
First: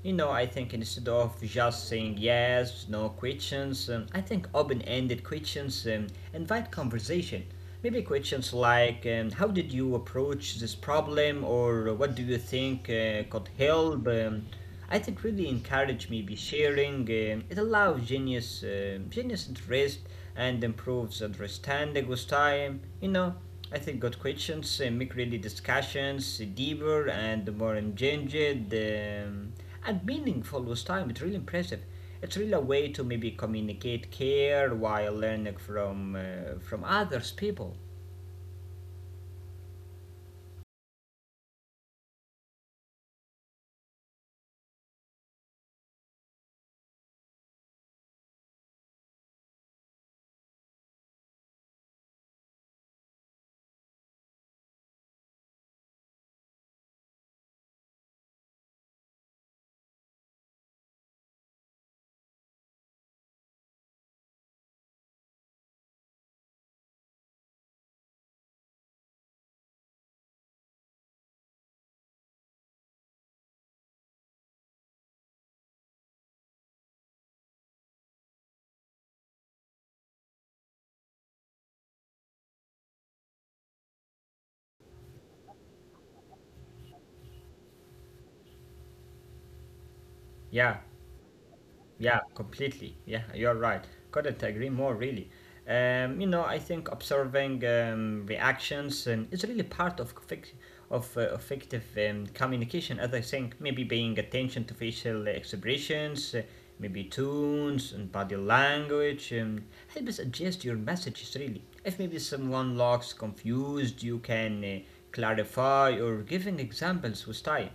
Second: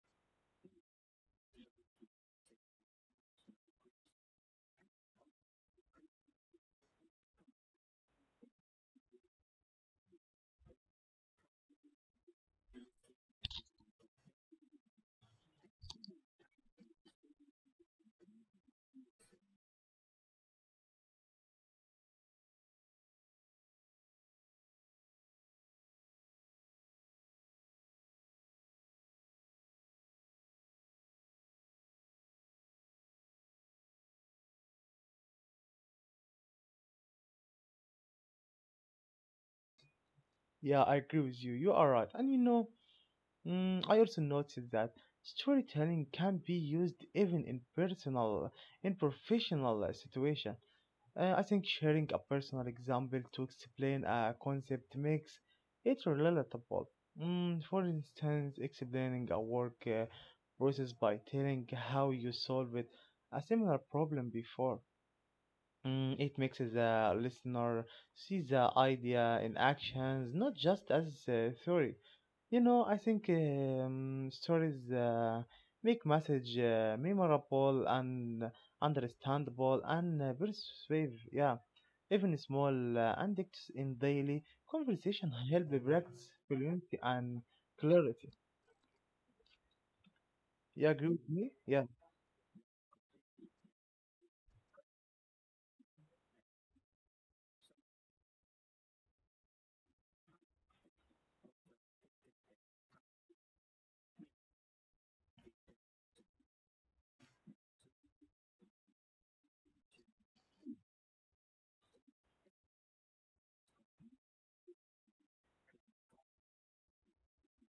B: You know, I think instead of just saying yes, no questions, um, I think open-ended questions um, invite conversation. Maybe questions like, um, how did you approach this problem, or what do you think uh, could help? Um, I think really encourage maybe sharing. Um, it allows genius, um genius interest and improves understanding with time. You know, I think good questions uh, make really discussions deeper and more engaged um, and meaningful with time. It's really impressive. It's really a way to maybe communicate care while learning from uh, from others people.
A: yeah, I agree with you. You are right. And you know, mm, I also noticed that storytelling can be used even in personal, in professional uh, situation. Uh, I think sharing a personal example to explain a concept makes it relatable. Mm, for instance, explaining a work uh, process by telling how you solved a similar problem before. Mm, it makes the listener see the idea in actions, not just as a theory. You know, I think um, stories uh, make message uh, memorable and understandable and uh, persuasive. Yeah, even small uh, antics in daily conversation help practice fluency and clarity.
B: Yeah.
A: You agree with me? Yeah,
B: Yeah, completely. Yeah, you're right. Couldn't agree more, really. Um, you know, I think observing um, reactions um, is really part of fic- of uh, effective um, communication. As I think, maybe paying attention to facial expressions, uh, maybe tones and body language, um, helps adjust your messages. Really, if maybe someone looks confused, you can uh, clarify or giving examples with style.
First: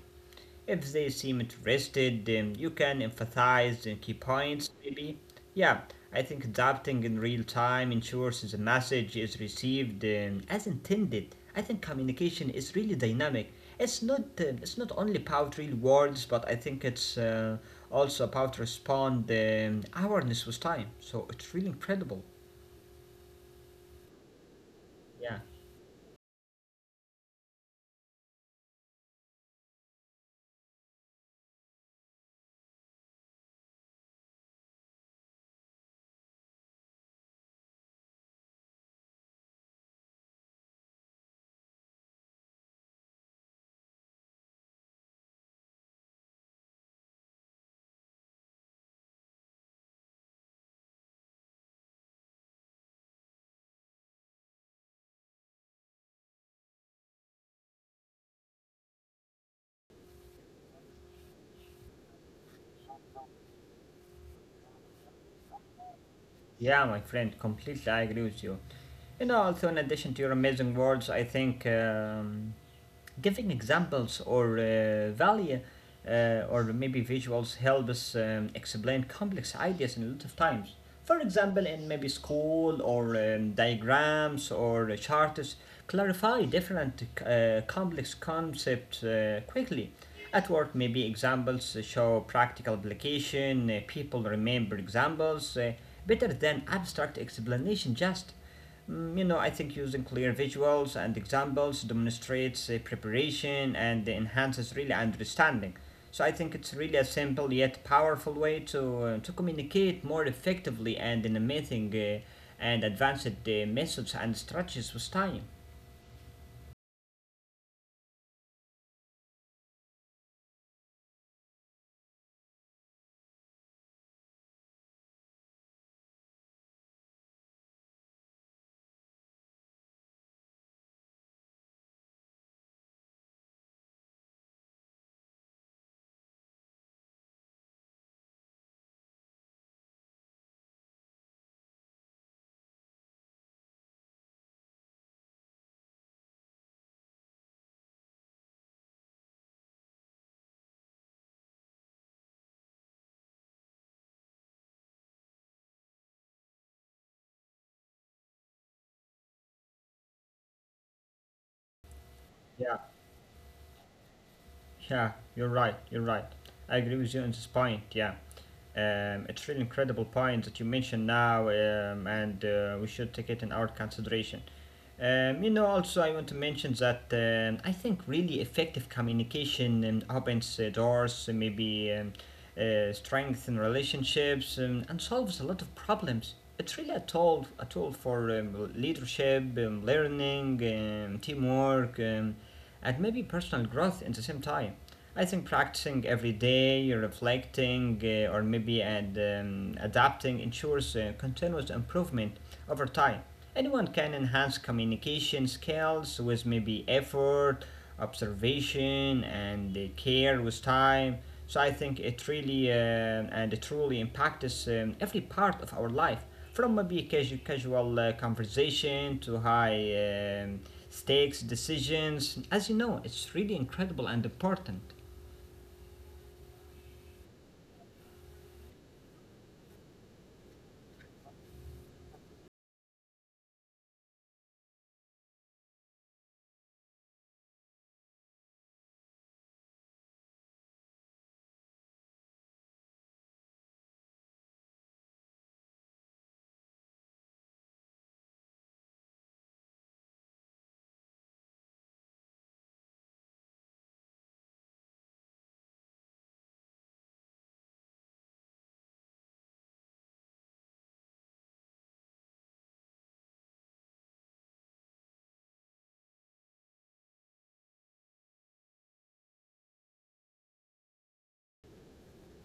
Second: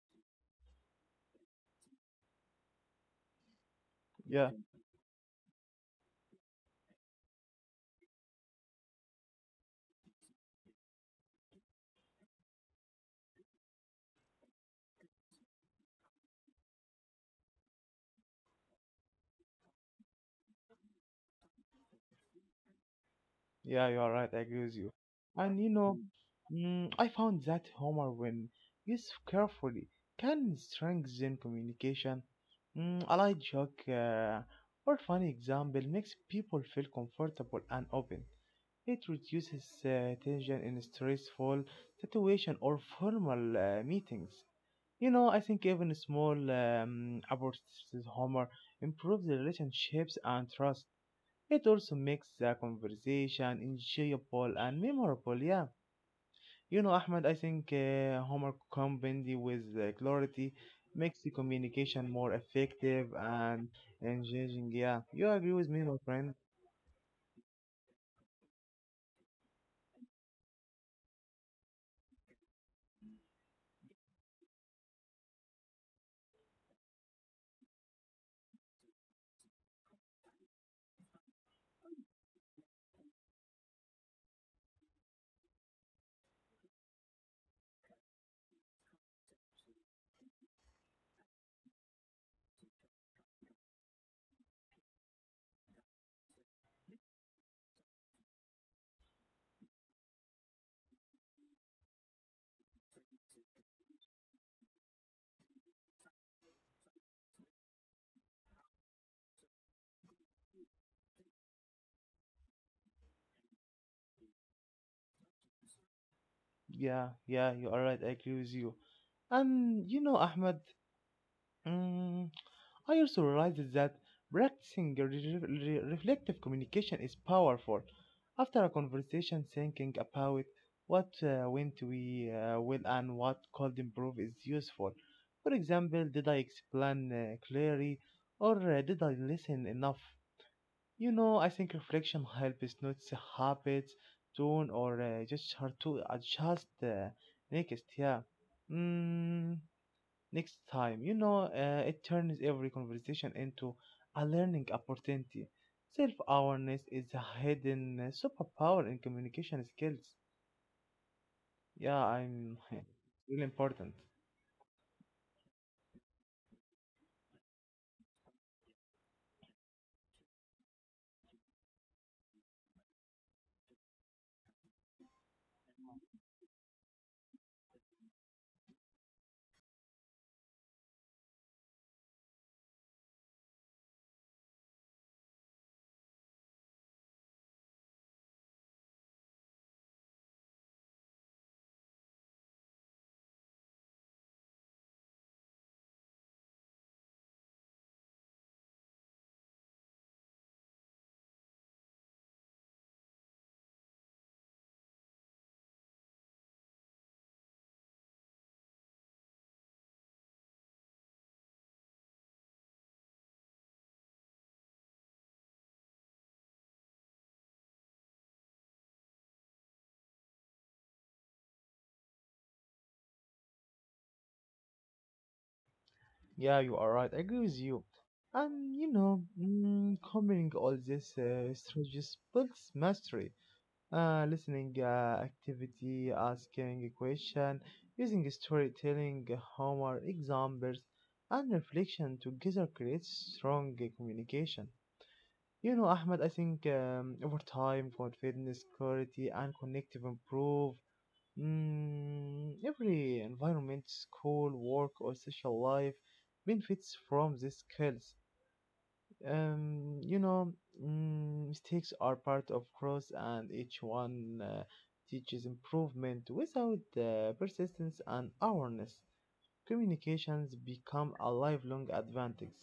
B: If they seem interested, um, you can emphasize the key
A: yeah.
B: points, maybe. Yeah, I think adapting in real time ensures the message is received um, as intended. I think communication is really dynamic. It's not um, it's not only about real words, but I think it's uh, also about respond um, awareness with time. So it's really incredible.
A: Yeah, you are right, I agree with you.
B: Yeah,
A: And you know, mm, I found that humor, when used carefully, can strengthen communication. Mm, a light joke uh, or funny example makes people feel comfortable and open. It reduces uh, tension in stressful situation or formal uh, meetings. You know, I think even small um, approaches to humor improve the relationships and trust. It also makes the conversation enjoyable and memorable, yeah. You know, Ahmed, I think uh, Homer combining with uh, clarity makes the communication more effective and engaging, yeah. You agree with me, my friend?
B: yeah, my friend, completely I agree with you. You know, also in addition to your amazing words, I think um, giving examples or uh, value uh, or maybe visuals help us um, explain complex ideas in a lot of times. For example, in maybe school or um, diagrams or uh, charts, clarify different uh, complex concepts uh, quickly. At work, maybe examples show practical application, uh, people remember examples uh, better than abstract explanation just. Mm, you know, I think using clear visuals and examples demonstrates uh, preparation and enhances really understanding. So I think it's really a simple yet powerful way to uh, to communicate more effectively and in a meeting uh, and advanced uh, methods and strategies with time.
A: Yeah, yeah, you are right, I agree with you. And you know, Ahmed, Mm, I also realized that practicing re- re- reflective communication is powerful. After a conversation, thinking about what uh, went we uh, well and what could improve is useful. For example, did I explain uh, clearly or uh, did I listen enough? You know, I think reflection helps notice habits, tone, or uh, gesture to adjust uh, next. Yeah. Mm, Next time. You know, uh, it turns every conversation into a learning opportunity. Self awareness is a hidden uh, superpower in communication skills. Yeah, I'm
B: Yeah.
A: [laughs] really important.
B: Yeah, you're right. You're right. I agree with you on this point. Yeah, um, it's really incredible point that you mentioned now, um, and uh, we should take it in our consideration. Um, you know, also I want to mention that um, I think really effective communication and opens uh, doors, uh, maybe um, uh, strengthen relationships, um, and solves a lot of problems. It's really a tool, a tool for um, leadership, um, learning, um, teamwork, um, and maybe personal growth at the same time. I think practicing every day, reflecting, uh, or maybe ad, um, adapting ensures uh, continuous improvement over time. Anyone can enhance communication skills with maybe effort, observation, and uh, care with time. So I think it really uh, and it truly impacts um, every part of our life, from maybe casu- casual uh, conversation to high um, stakes decisions. As you know, it's really incredible and important.
A: Yeah, you are right. I agree with you. And you know, mm, combining all this uh, strategies builds mastery. Uh, listening uh, activity, asking a question, using storytelling, humor, examples, and reflection together creates strong uh, communication. You know, Ahmed, I think um, over time, confidence, clarity, and connective improve. Mm, every environment, school, work, or social life benefits from these skills. Um, you know, mm, mistakes are part of growth, and each one uh, teaches improvement. Without uh, persistence and awareness, communications become a lifelong advantage.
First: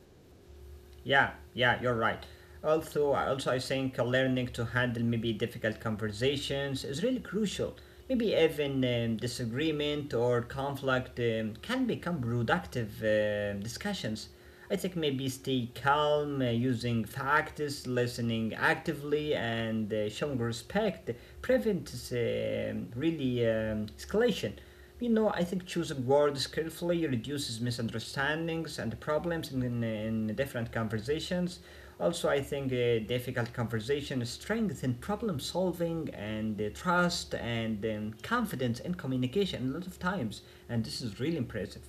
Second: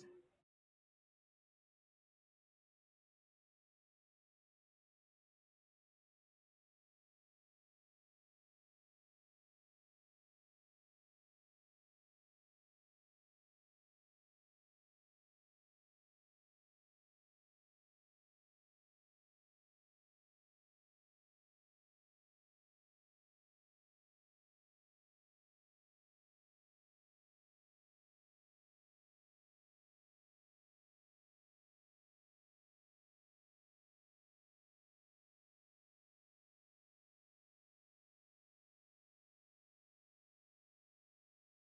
B: Yeah, yeah, you're right. Also, I- also I think uh, learning to handle maybe difficult conversations is really crucial. Maybe even um, disagreement or conflict um, can become productive um discussions. I think maybe stay calm, uh, using facts, listening actively, and uh, showing respect prevents um, really um, escalation. You know, I think choosing words carefully reduces misunderstandings and problems in, in, in different conversations. Also, I think uh, difficult conversations strengthen problem solving and uh, trust and um, confidence in communication a lot of times, and this is really impressive.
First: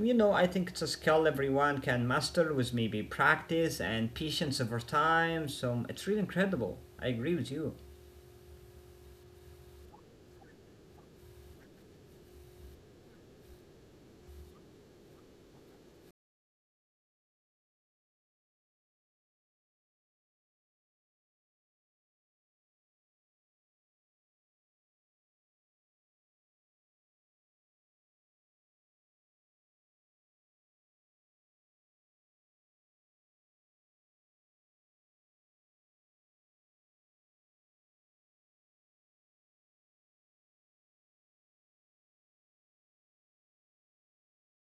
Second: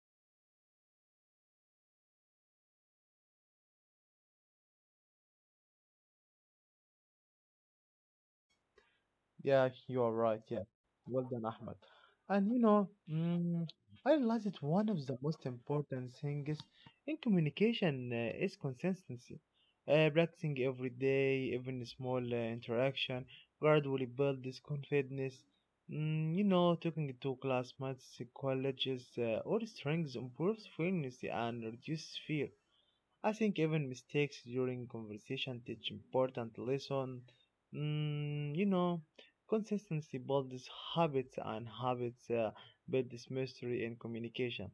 B: You know, I think it's a skill everyone can master with maybe practice and patience over time, so it's really incredible. I agree with you.
A: Yeah, you are right. Yeah, well done, Ahmed. And you know, mm, I realized that one of the most important things in communication uh, is consistency. Uh, practicing every day, even a small uh, interaction, gradually build this confidence. Mm, you know, talking to classmates, colleges, uh, or strengths improves fluency and reduces fear. I think even mistakes during conversation teach important lesson. Mm, you know, consistency builds habits, and habits uh, builds mastery in communication.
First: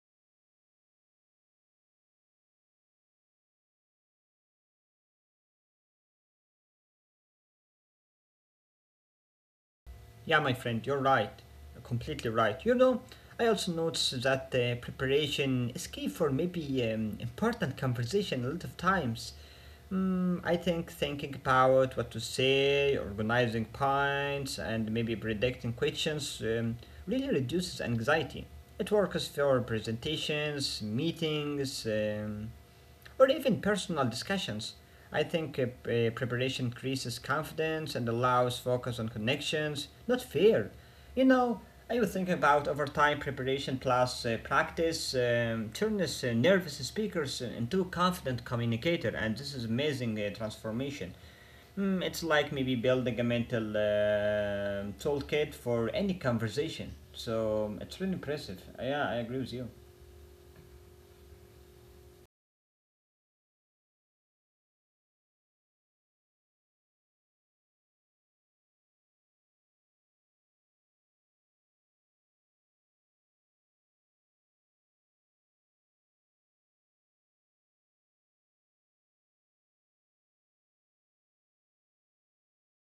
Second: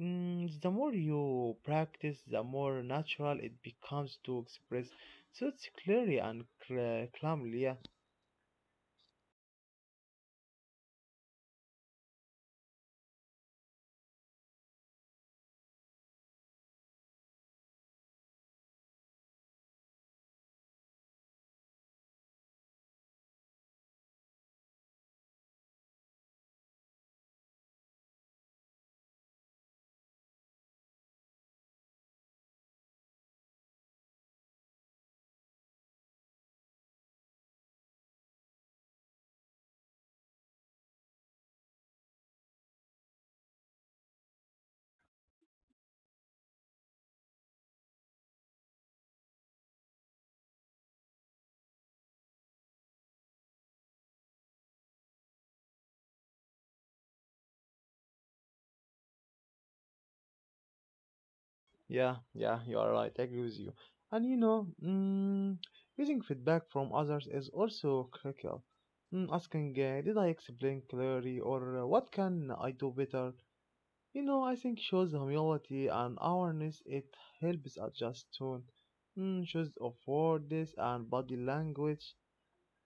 A: Mm, the more you practice, the more natural it becomes to express thoughts clearly and cl- calmly. Yeah.
B: Yeah, my friend, you're right. You're completely right. You know, I also noticed that uh, preparation is key for maybe um, important conversation a lot of times. Mm, I think thinking about what to say, organizing points, and maybe predicting questions um, really reduces anxiety. It works for presentations, meetings, um, or even personal discussions. I think uh, uh, preparation increases confidence and allows focus on connections, not fear. You know, I was thinking about over time preparation plus uh, practice um, turns uh, nervous speakers into confident communicator, and this is amazing uh, transformation. Mm, it's like maybe building a mental uh, toolkit for any conversation. So it's really impressive. Yeah, I agree with you.
A: Yeah, yeah, you are right. I agree with you. And you know, mm, using feedback from others is also critical. Mm, asking, uh, did I explain clearly, or uh, what can I do better? You know, I think shows humility and awareness. It helps adjust tone, mm, shows of words and body language.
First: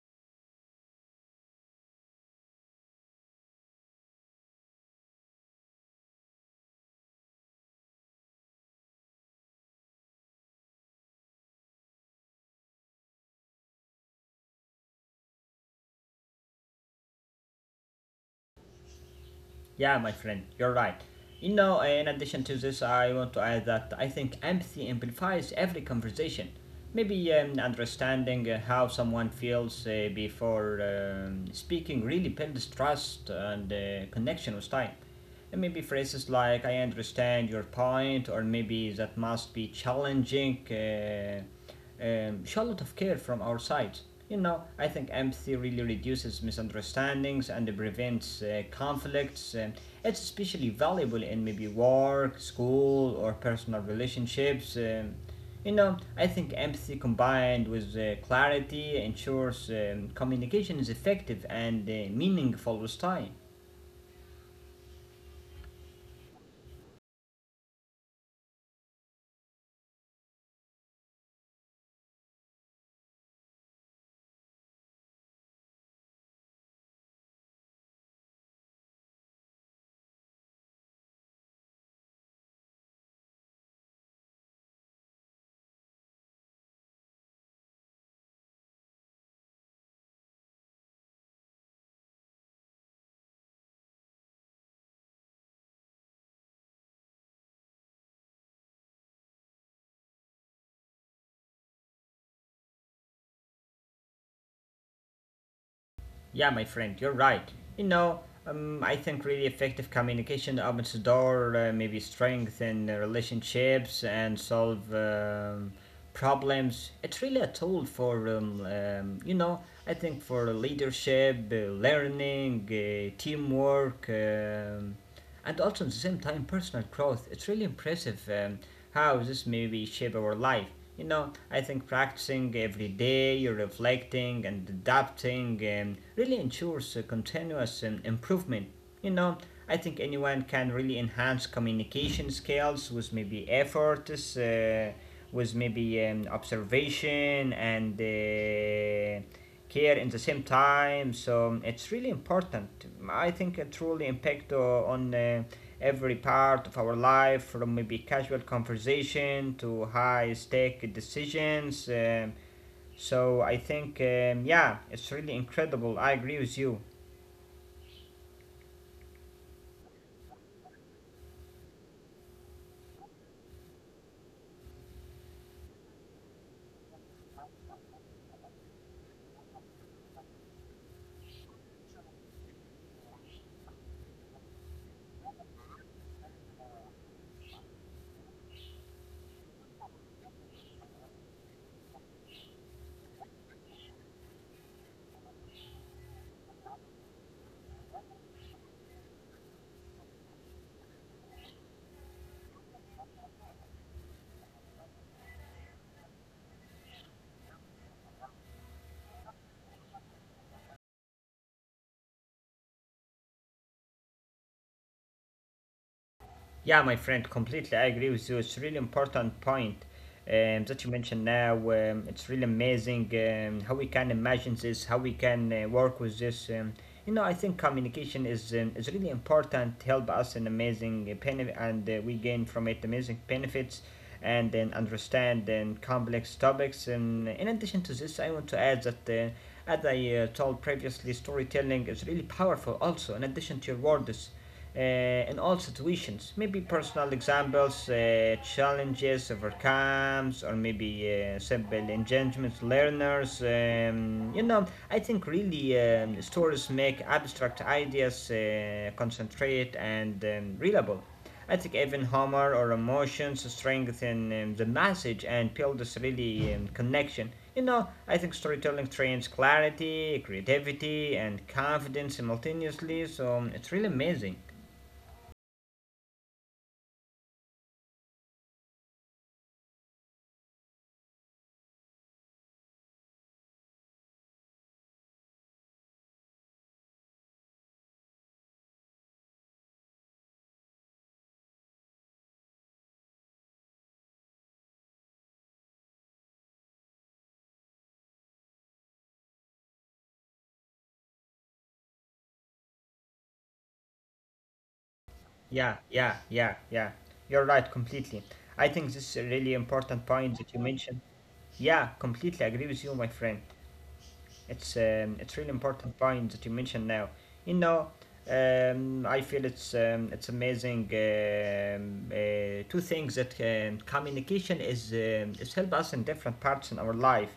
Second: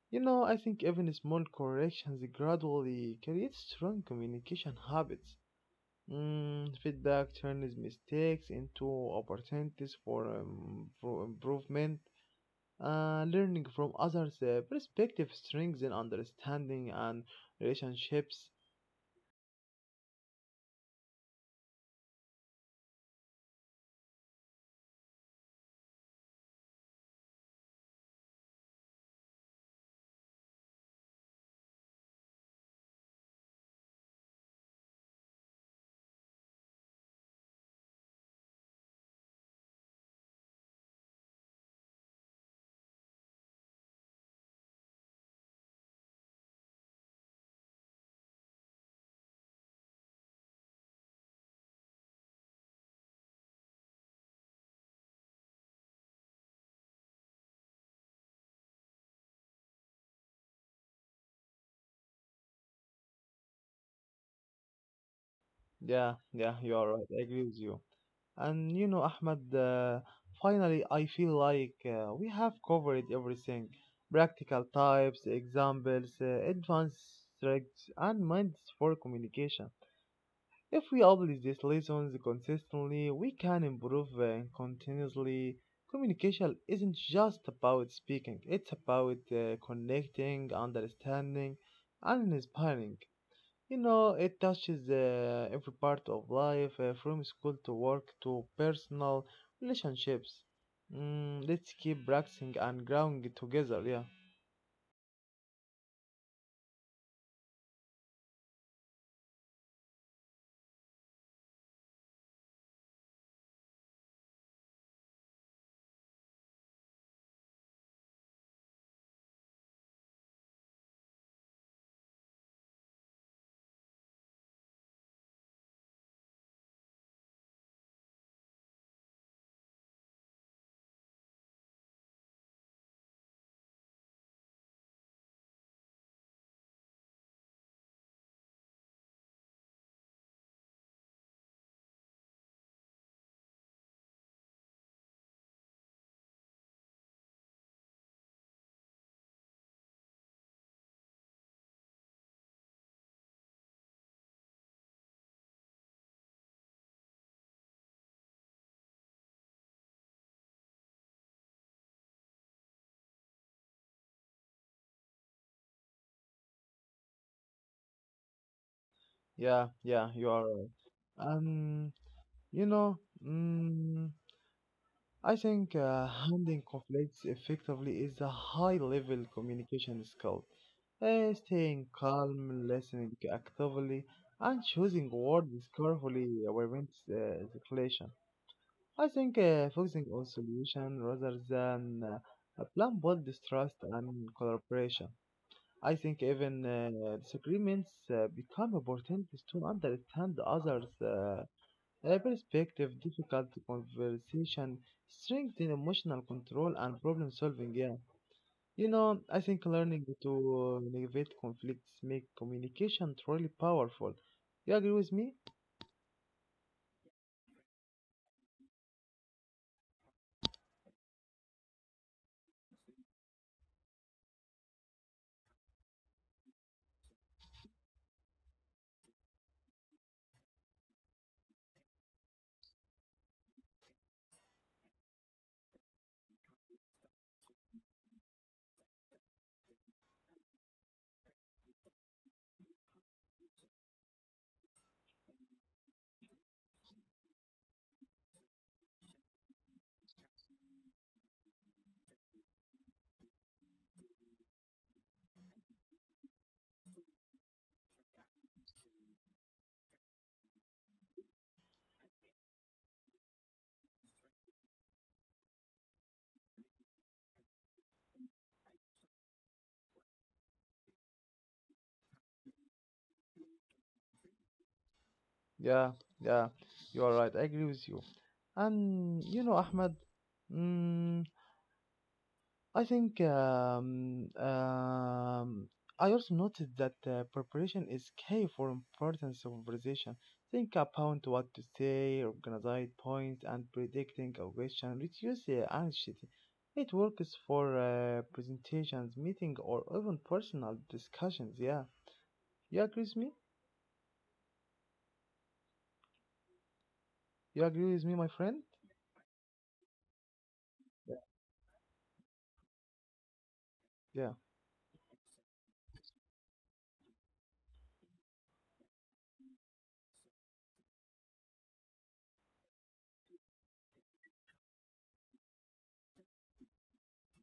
A: You know, I think even small corrections gradually create strong communication habits. Mm, feedback turns mistakes into opportunities for, um, for improvement. Uh, learning from others' uh, perspective strengthens understanding and relationships.
B: Yeah, my friend, you're right. You know, eh, in addition to this, I want to add that I think empathy amplifies every conversation. Maybe um, understanding uh, how someone feels uh, before um, speaking really builds trust and uh, connection with time. And maybe phrases like "I understand your point" or maybe "That must be challenging." Uh, um, show a lot of care from our side. You know, I think empathy really reduces misunderstandings and prevents uh, conflicts. Um, it's especially valuable in maybe work, school, or personal relationships. Um, you know, I think empathy combined with uh, clarity ensures um, communication is effective and uh, meaningful with time.
A: Yeah, yeah, you are right. I agree with you. And you know, Ahmed, uh, finally, I feel like uh, we have covered everything practical types, examples, uh, advanced strengths, and minds for communication. If we apply these lessons consistently, we can improve uh, continuously. Communication isn't just about speaking, it's about uh, connecting, understanding, and inspiring. You know, it touches uh, every part of life, uh, from school to work to personal relationships. Mm, let's keep practicing and growing together. Yeah,
B: Yeah, my friend, you're right. You know, um, I think really effective communication opens the door, uh, maybe strengthen uh, relationships and solve um, problems. It's really a tool for, um, um, you know, I think for leadership, uh, learning, uh, teamwork. Um, and also at the same time, personal growth. It's really impressive um, how this maybe shape our life. You know, I think practicing every day, reflecting and adapting um, really ensures a continuous um, improvement. You know, I think anyone can really enhance communication skills with maybe efforts, uh, with maybe um, observation and uh, care in the same time. So um, it's really important. I think it truly impact uh, on uh, every part of our life, from maybe casual conversation to high stake decisions. Um, so I think um, yeah, it's really incredible. I agree with you.
A: yeah, yeah, you are right. Um, you know, mm, I think uh, handling conflicts effectively is a high level communication skill. Uh, staying calm, listening actively, and choosing words carefully prevents uh, escalation. I think uh, focusing on solution rather than uh, a plan builds trust and collaboration. I think even uh, disagreements uh, become opportunities to understand others' uh, a perspective difficult conversation strengthen emotional control and problem solving. Yeah, you know, I think learning to uh, navigate conflicts make communication truly powerful. You agree with me?
B: Yeah, my friend, completely I agree with you. It's really important point um, that you mentioned now. Um, it's really amazing um, how we can imagine this, how we can uh, work with this. Um, you know, I think communication is um, is really important. To Help us in amazing uh, benefit, and uh, we gain from it amazing benefits, and then understand then complex topics. And in addition to this, I want to add that. Uh, as I uh, told previously, storytelling is really powerful also, in addition to your words uh, in all situations. Maybe personal examples, uh, challenges overcomes, or maybe uh, simple engagements, learners. Um, you know, I think really um, stories make abstract ideas uh, concentrate and um, readable. I think even humor or emotions strengthen um, the message and build this really um, connection. You know, I think storytelling trains clarity, creativity, and confidence simultaneously, so um, it's really amazing.
A: Yeah, yeah, you are right. I agree with you. And you know, Ahmed, mm, I think um, um, I also noticed that uh, preparation is key for importance of conversation. Think about what to say, organize points, and predicting a question reduce uh, anxiety. It works for uh, presentations, meeting, or even personal discussions. Yeah, you agree with me?
B: Yeah, yeah, yeah, yeah. You're
A: You
B: right
A: agree with me, my
B: completely.
A: friend?
B: I think this is a really important point that you mentioned. Yeah, completely agree with you, my friend.
A: Yeah.
B: It's um, it's really important point that you mentioned now. You know, um, I feel it's um, it's amazing. Um, uh, two things that um, communication is um, is help us in different parts in our life,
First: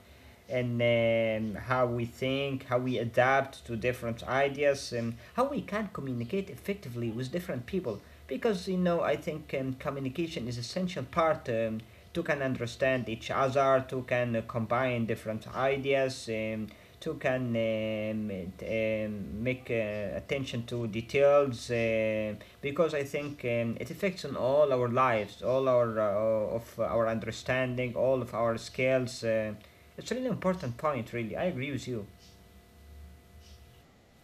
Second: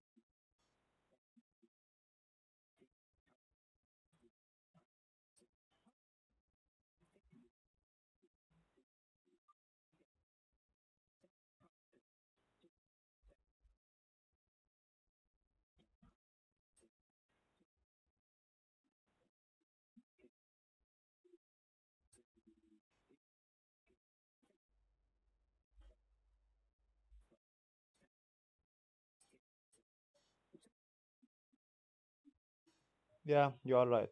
B: and um, how we think, how we adapt to different ideas, and how we can communicate effectively with different people. Because you know, I think um, communication is essential part. Um, two can understand each other, two can uh, combine different ideas, um, two can um, um, make uh, attention to details uh, because I think um, it affects on all our lives, all our uh, of our understanding, all of our skills. Uh, it's a really important point, really. I agree with you.
A: Yeah, you are right.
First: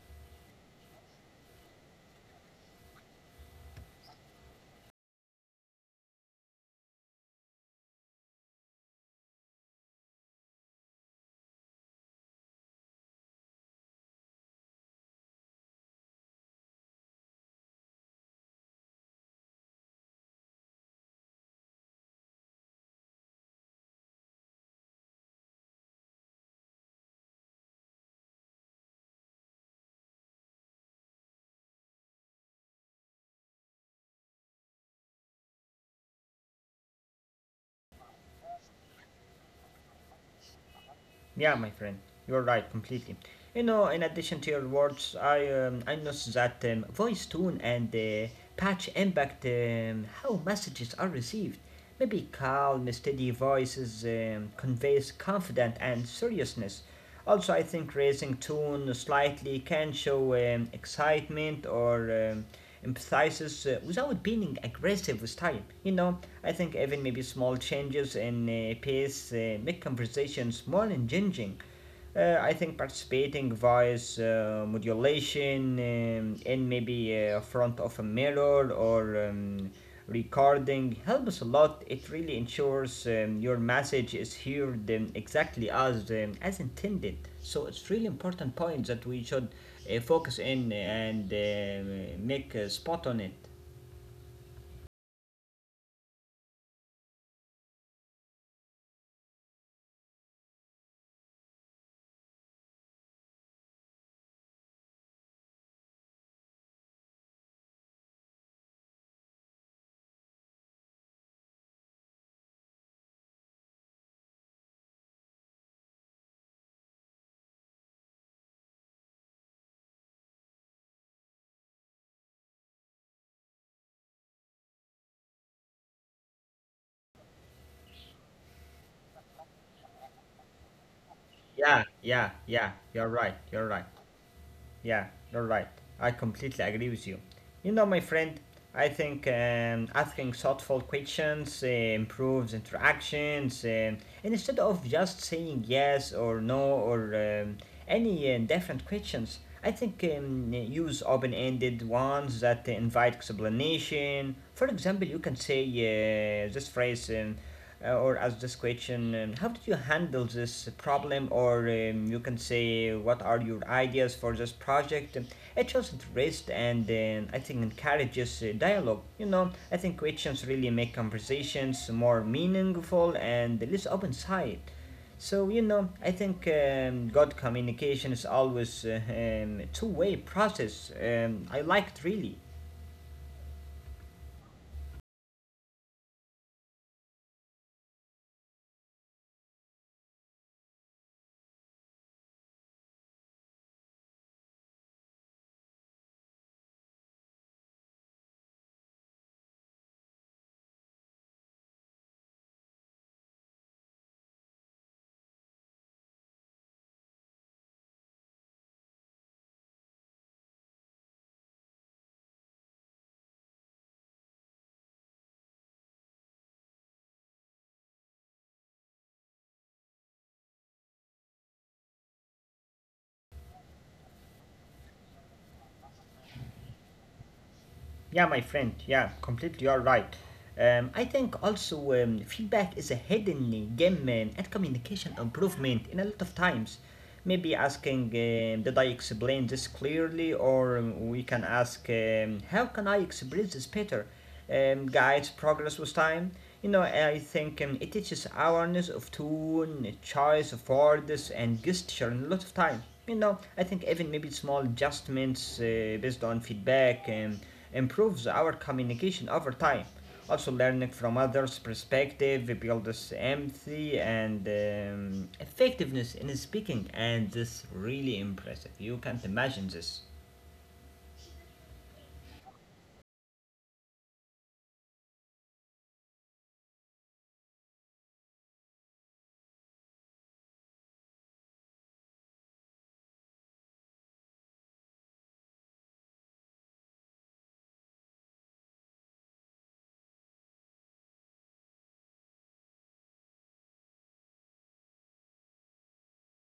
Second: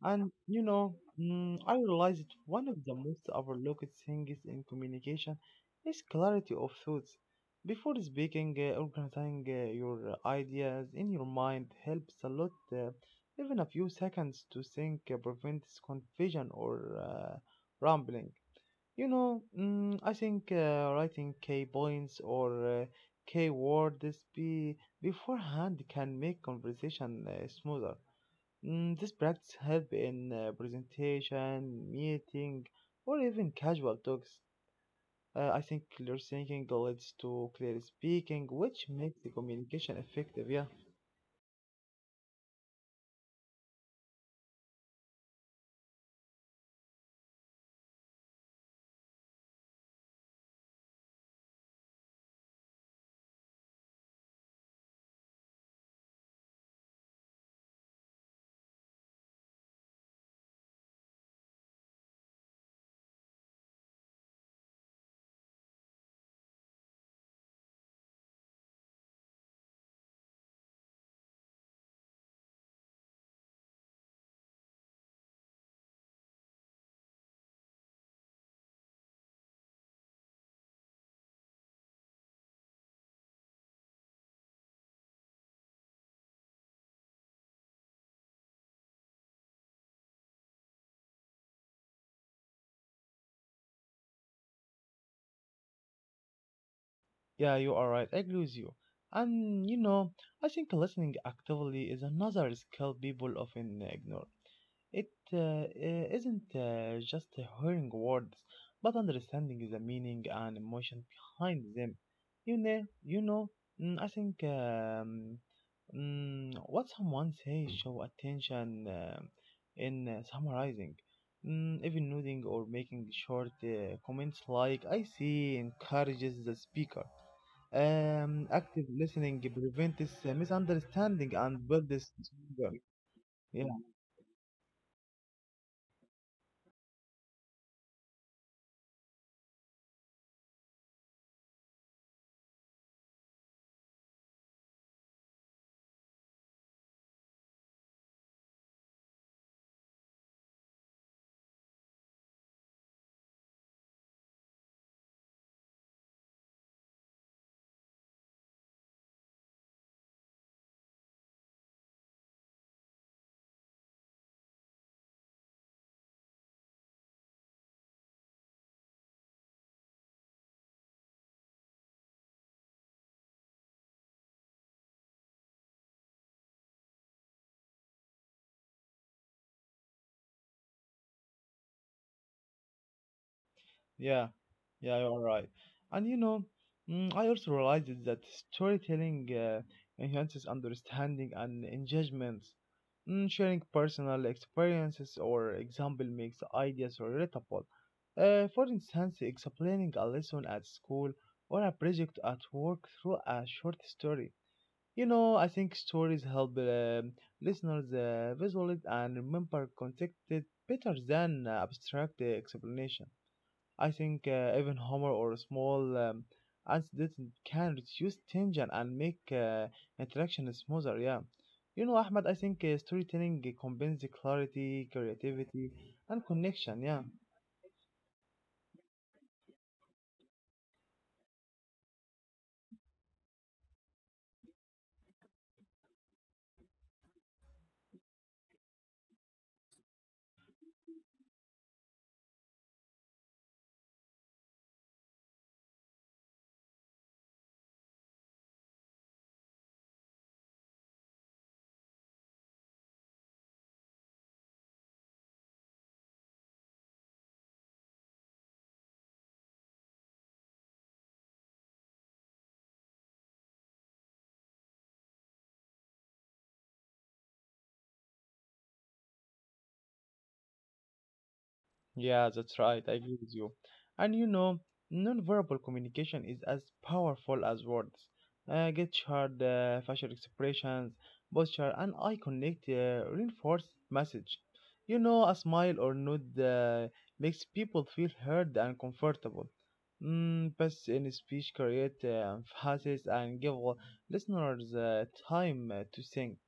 A: And you know, mm, I realized one of the most overlooked things in communication is clarity of thoughts. Before speaking, uh, organizing uh, your uh, ideas in your mind helps a lot. Uh, even a few seconds to think uh, prevents confusion or uh, rambling. You know, mm, I think uh, writing key points or uh, key words be beforehand can make conversation uh, smoother. Mm, this practice help in uh, presentation, meeting, or even casual talks. Uh, I think clear thinking leads to clear speaking, which makes the communication effective. Yeah,
B: Yeah, my friend, you're right completely. You know, in addition to your words, I um, I noticed that um, voice tone and uh, patch impact um, how messages are received. Maybe calm, steady voices um, conveys confidence and seriousness. Also, I think raising tone slightly can show um, excitement or um, empathizes uh, without being aggressive with time. You know, I think even maybe small changes in uh, pace uh, make conversations more engaging. uh, I think participating voice uh, modulation um, in maybe uh, front of a mirror or um, recording helps a lot. It really ensures um, your message is heard um, exactly as um, as intended. So it's really important point that we should uh, focus in and uh, make a spot on it.
A: yeah, you are right. I agree with you. And you know, I think listening actively is another skill people often ignore. It uh, uh, isn't uh, just hearing words, but understanding the meaning and emotion behind them. You know, you know. Mm, I think. Um, Mm, what someone says show attention, um, in uh, summarizing, mm, even nodding or making short uh, comments like I see encourages the speaker. Um, active listening prevents uh, misunderstanding and
B: Yeah,
A: builds
B: yeah, yeah.
A: stronger.
B: You're right. You're right. Yeah, you're right. I completely agree with you. You know, my friend, I think um, asking thoughtful questions uh, improves interactions. Um, and instead of just saying yes or no or um, any uh, different questions, I think um, use open ended ones that invite explanation. For example, you can say uh, this phrase. Um, uh, or ask this question, um, how did you handle this problem, or um, you can say, what are your ideas for this project? It shows interest and um, I think encourages uh, dialogue. You know, I think questions really make conversations more meaningful and less open side. So you know, I think um, good communication is always uh, um, two-way process. um, I liked really.
A: Yeah, yeah, you're right. And you know, mm, I also realized that storytelling uh, enhances understanding and engagement. Mm, sharing personal experiences or example makes ideas relatable. Uh, for instance, explaining a lesson at school or a project at work through a short story. You know, I think stories help um listeners uh, visualize and remember context better than abstract uh, explanation. I think uh, even humor or small um, incident can reduce tension and make uh, interaction smoother. Yeah, you know, Ahmed, I think uh, storytelling combines the clarity, creativity, and connection. Yeah.
B: Yeah, my friend. Yeah, completely. You're right. Um, I think also um, feedback is a hidden gem um, and communication improvement in a lot of times. Maybe asking, um, did I explain this clearly? Or um, we can ask, um, how can I express this better? Um, guides progress with time. You know, I think um, it teaches awareness of tone, choice of words, and gesture in a lot of time. You know, I think even maybe small adjustments uh, based on feedback um, improves our communication over time. Also, learning from others' perspective builds empathy and um, effectiveness in speaking, and this really impressive. You can't imagine this.
A: Yeah, that's right. I agree with you. And you know, nonverbal communication is as powerful as words. Uh, gesture, uh, facial expressions, posture, and eye contact uh, reinforce message. You know, a smile or nod uh, makes people feel heard and comfortable. Mm, but in speech create uh, emphasis and give listeners uh, time uh, to think.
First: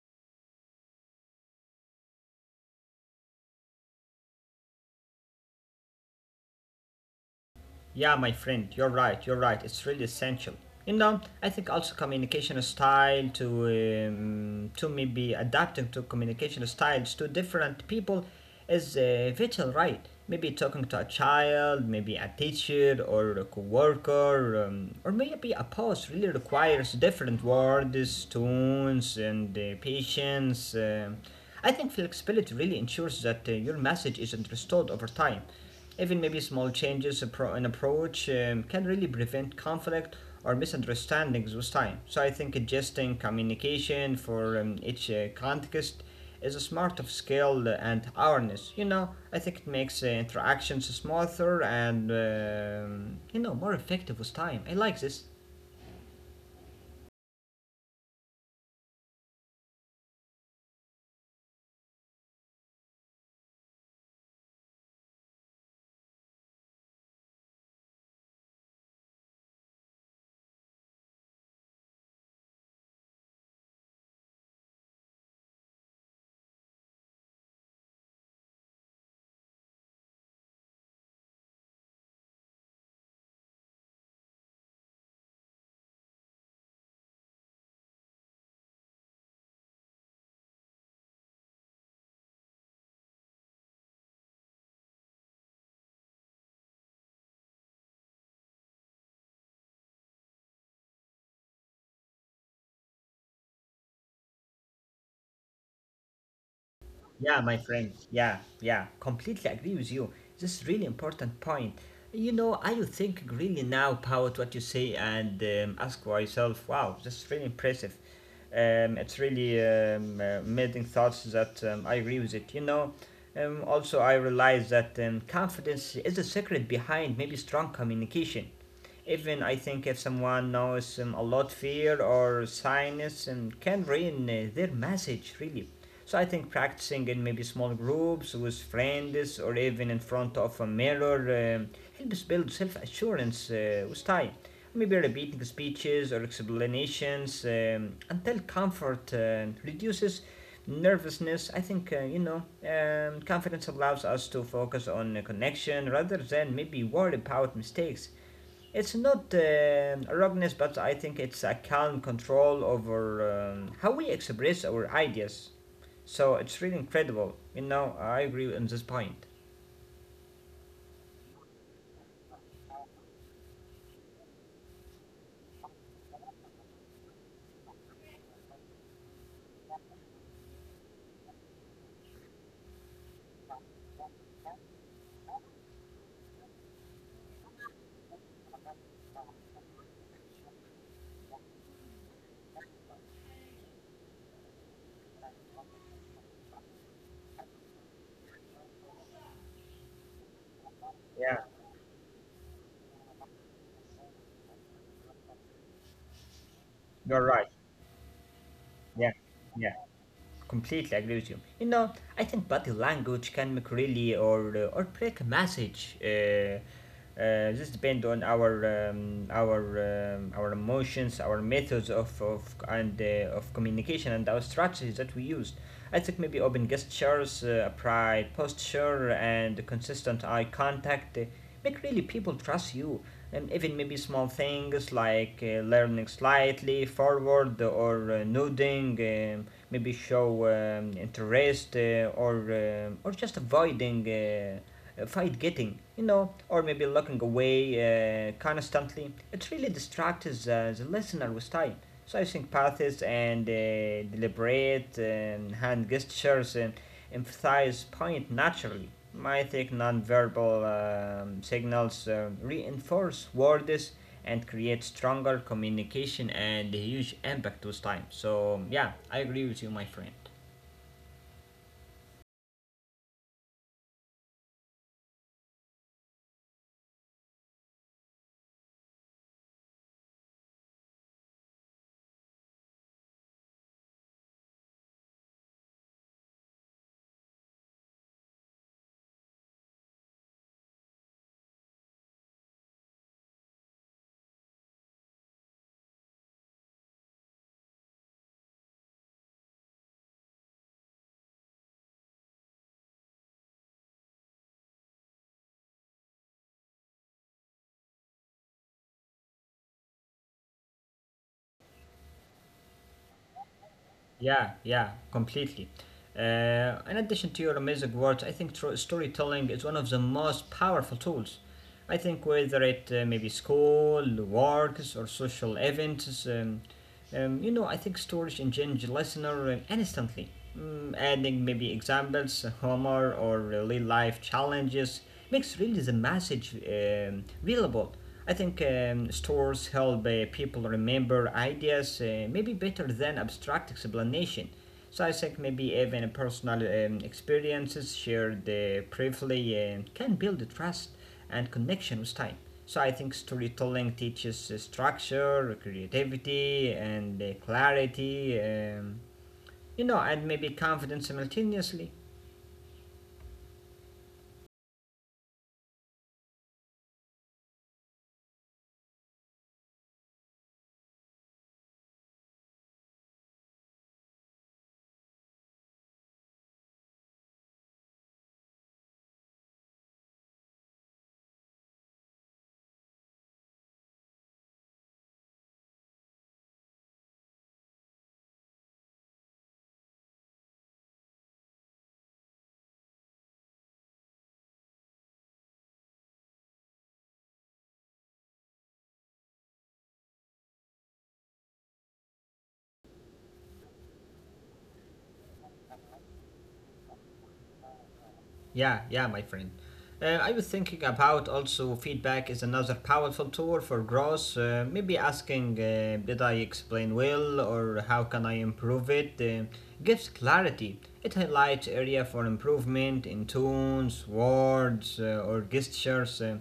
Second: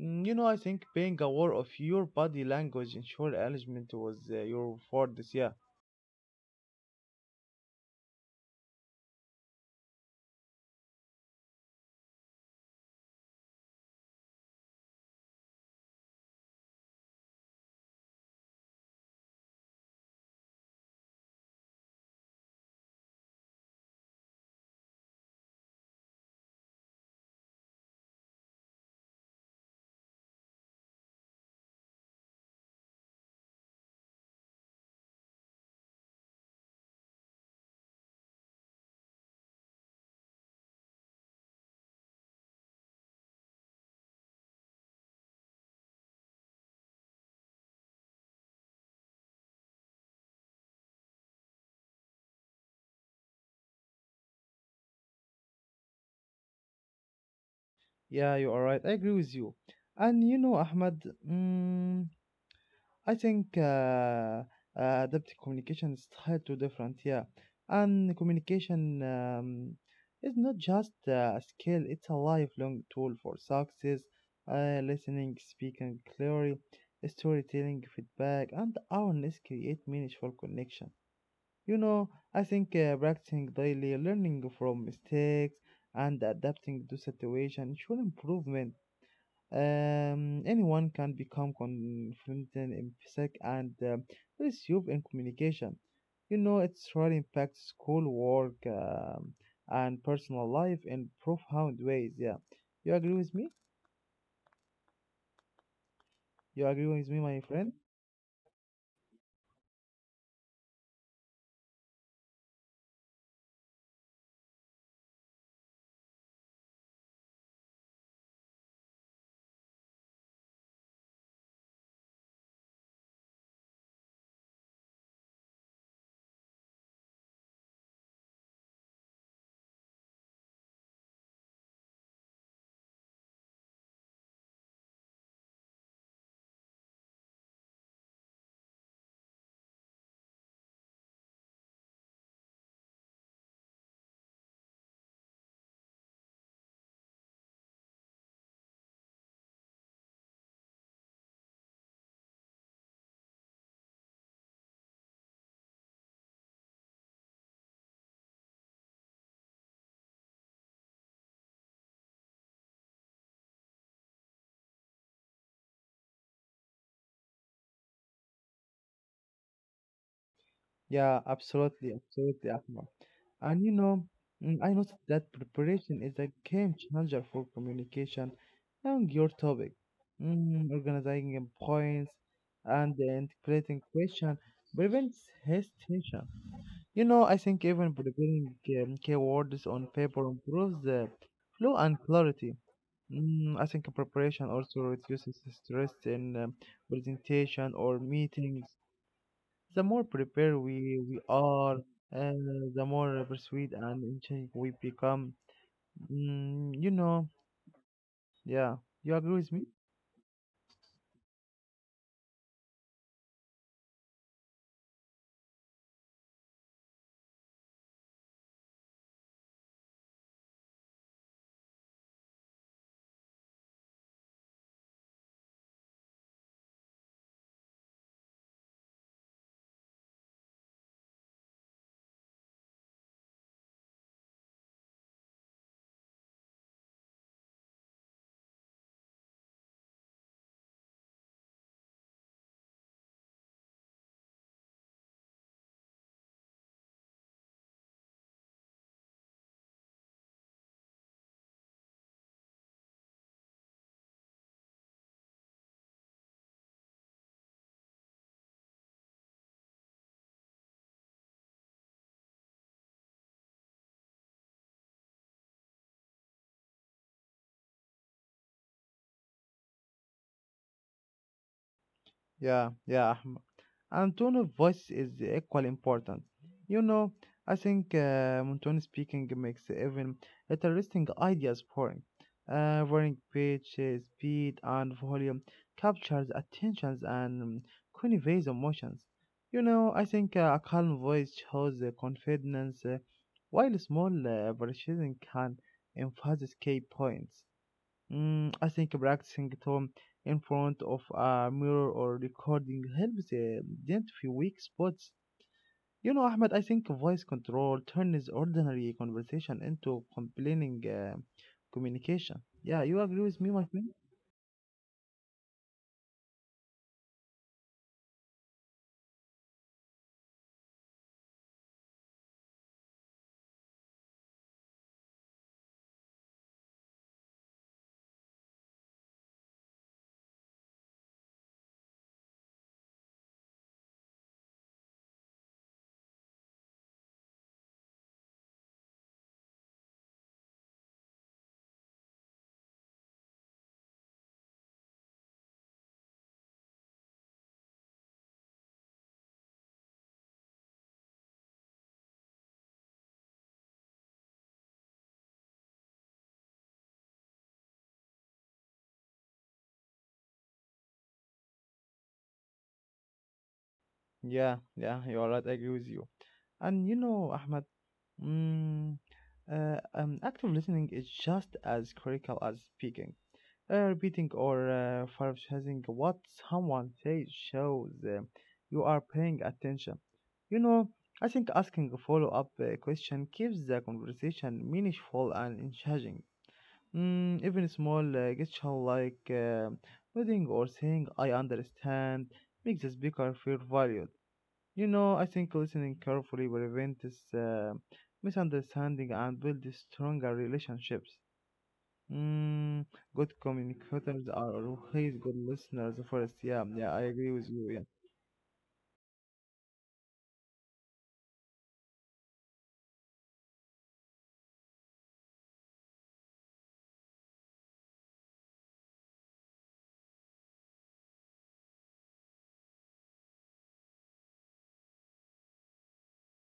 A: Mm, You know, I think being aware of your body language ensure alignment was uh, your word this. Yeah,
B: Yeah, my friend, you're right, you're right. It's really essential. You know, I think also communication style to um, to maybe adapting to communication styles to different people is uh, vital, right? Maybe talking to a child, maybe a teacher or a coworker, um, or maybe a boss really requires different words, tones, and uh, patience. um I think flexibility really ensures that uh, your message is understood over time. Even maybe small changes appro- in approach um, can really prevent conflict or misunderstandings with time. So I think adjusting communication for um, each uh, context is a smart of skill and awareness. You know, I think it makes uh, interactions smoother and um, you know more effective with time. I like this.
A: yeah, you are right. I agree with you. And you know, Ahmed, mm, I think uh, uh, adaptive communication style to different. Yeah, and communication um, is not just uh, a skill; it's a lifelong tool for success. Uh, listening, speaking clearly, storytelling, feedback, and awareness create meaningful connection. You know, I think uh, practicing daily, learning from mistakes, and adapting to situation should improvement. Um, anyone can become confident in psych and um, resume in communication. You know, it's really impacts school work um, and personal life in profound ways. Yeah, you agree with me? You agree with me, my
B: Yeah, my
A: friend?
B: friend. Yeah, yeah. Completely agree with you. This is really important point. You know, I would think really now about what you say and um, ask for yourself, wow, this is really impressive. Um, it's really um, uh, amazing thoughts that um, I agree with it. You know, um, also I realize that um, confidence is the secret behind maybe strong communication. Even I think if someone knows um, a lot fear or sinus and um, can ruin uh, their message really. So I think practicing in maybe small groups with friends or even in front of a mirror um helps build self-assurance uh, with time. Maybe repeating speeches or explanations um, until comfort uh, reduces nervousness. I think uh, you know um, confidence allows us to focus on a connection rather than maybe worry about mistakes. It's not um rugness, but I think it's a calm control over um, how we express our ideas. So it's really incredible. You know, I agree on this point.
A: Yeah, absolutely, absolutely, Ahmed. And you know, mm, I noticed that preparation is a game changer for communication on your topic. Mm, organizing your points and then creating question prevents hesitation. You know, I think even preparing um, keywords on paper improves the flow and clarity. Mm, I think preparation also reduces stress in um, presentation or meetings. The more prepared we, we
B: Yeah,
A: are, and the more persuaded and enchanted we become. Mm, you
B: you're
A: know,
B: right.
A: yeah.
B: Yeah,
A: You agree with me?
B: yeah, completely agree with you. You know, I think body language can make really or uh, or break a message. Uh, Uh, this depend on our um, our um, our emotions, our methods of, of and uh, of communication, and our strategies that we used. I think maybe open gestures, uh, pride posture, and consistent eye contact uh, make really people trust you. And even maybe small things like uh, learning slightly forward or uh, nodding, um, maybe show um, interest uh, or um, or just avoiding. Uh, uh, fight getting, you know, or maybe looking away uh, constantly. It really distracts uh, the listener with time. So I think pathes and uh, deliberate um, hand gestures um, emphasize point naturally. I think non-verbal um, signals uh, reinforce words and create stronger communication and a huge impact with time. So yeah, I agree with you, my friend.
A: Yeah, yeah. And tone of voice is equally important. You know, I think uh, monotone speaking makes even interesting ideas boring. Uh, varying pitch, uh, speed, and volume captures attentions and conveys emotions. You know, I think uh, a calm voice shows uh, confidence, uh, while small uh, variations can emphasize key points. Mm, I think practicing tone in front of a mirror or recording helps uh, identify weak spots. You know, Ahmed, I think voice control turns ordinary conversation into complaining uh, communication. Yeah, you agree with me, my friend?
B: Yeah, yeah, completely. Uh, in addition to your amazing words, I think tro- storytelling is one of the most powerful tools. I think whether it uh, maybe school, works, or social events, um, um, you know, I think stories engage listener um, instantly, mm, adding maybe examples, humor, or real life challenges makes really the message um, relatable. I think um, stores help uh, people remember ideas uh, maybe better than abstract explanation. So I think maybe even personal um, experiences shared uh, briefly uh, can build trust and connection with time. So I think storytelling teaches uh, structure, creativity, and uh, clarity, um, you know, and maybe confidence simultaneously.
A: Yeah, yeah, you are right. I agree with you. And you know, Ahmed, mm, uh, um, active listening is just as critical as speaking. Uh, repeating or uh, paraphrasing what someone says shows uh, you are paying attention. You know, I think asking a follow up uh, question keeps the conversation meaningful and engaging. Mm, even small uh, gesture like uh, nodding or saying I understand makes the speaker feel valued. You know, I think listening carefully prevents uh, misunderstanding and builds stronger relationships. Mm, Good communicators are always good listeners first. Yeah, yeah, I agree with you. Yeah,
B: Yeah, yeah, my friend. Uh, I was thinking about also feedback is another powerful tool for growth. Uh, maybe asking, uh, did I explain well or how can I improve it? Uh, gives clarity. It highlights area for improvement in tones, words, uh, or gestures. Uh,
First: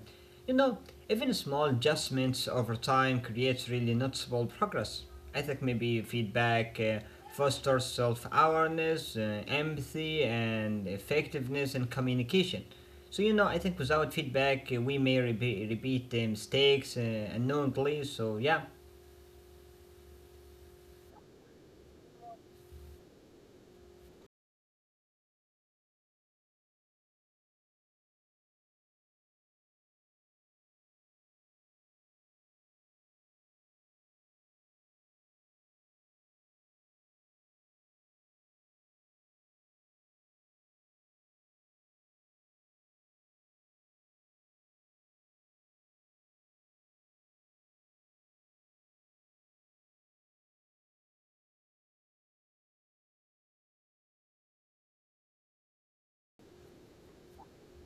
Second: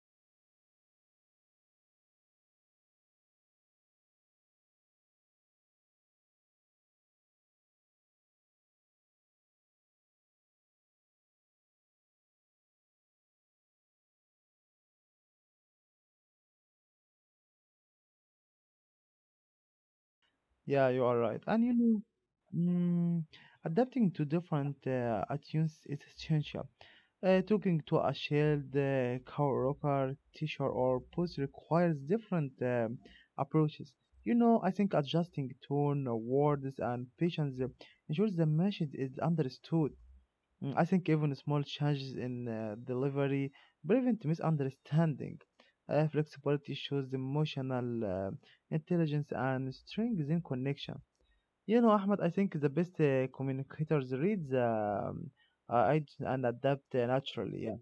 B: You know, even small adjustments over time creates really noticeable progress. I think maybe feedback uh, fosters self-awareness, uh, empathy, and effectiveness in communication. So you know, I think without feedback, uh, we may re- repeat the mistakes uh, unknowingly. So yeah.
A: yeah, you are right. And you know, mm, adapting to different uh, attitudes is essential. Uh, talking to a shared uh, coworker, teacher, or boss requires different um, approaches. You know, I think adjusting tone, words, and patience uh, ensures the message is understood. Mm, I think even small changes in uh, delivery prevent misunderstanding. Uh, flexibility shows emotional uh, intelligence and strengthens connection. You know, Ahmed, I think the best uh, communicators read the um, uh, id- and adapt uh, naturally. Yeah.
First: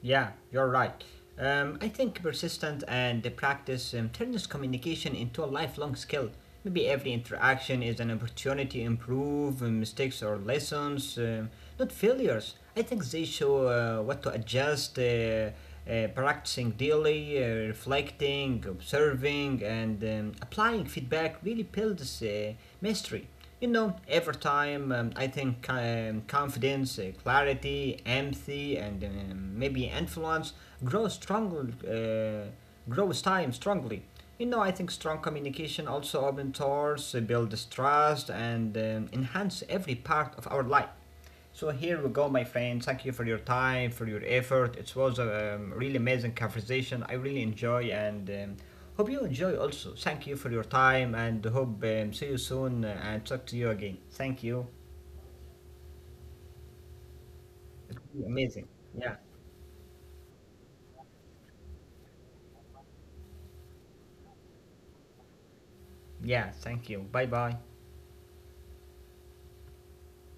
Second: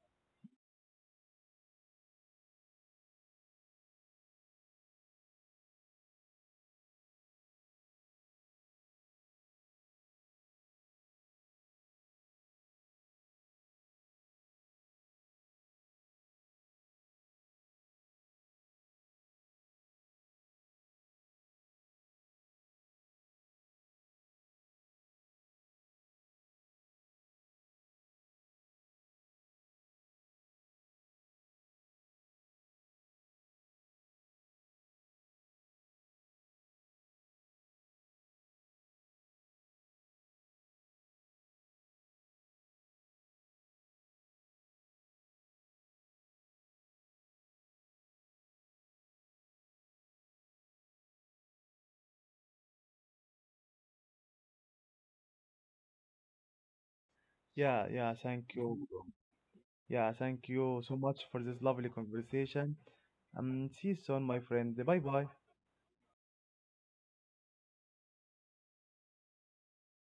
B: Yeah, you're right. Um, I think persistent and the practice um, turns communication into a lifelong skill. Maybe every interaction is an opportunity to improve um, mistakes or lessons, um, not failures. I think they show uh, what to adjust, uh, uh, practicing daily, uh, reflecting, observing, and um, applying feedback really builds uh, mastery. You know, every time um, I think um, confidence, uh, clarity, empathy, and um, maybe influence grow strongly, uh, grows time strongly. You know, I think strong communication also opens doors, uh, builds trust, and um, enhance every part of our life. So here we go, my friend. Thank you for your time, for your effort. It was a um, really amazing conversation. I really enjoy and um, hope you enjoy also. Thank you for your time and hope um, see you soon uh, and talk to you again. Thank you.
A: Yeah,
B: It
A: yeah, thank
B: amazing.
A: you.
B: Yeah.
A: Yeah, thank you so much for this lovely conversation. Um, see you soon, my friend. Bye bye.
B: Yeah. Thank you. Bye bye.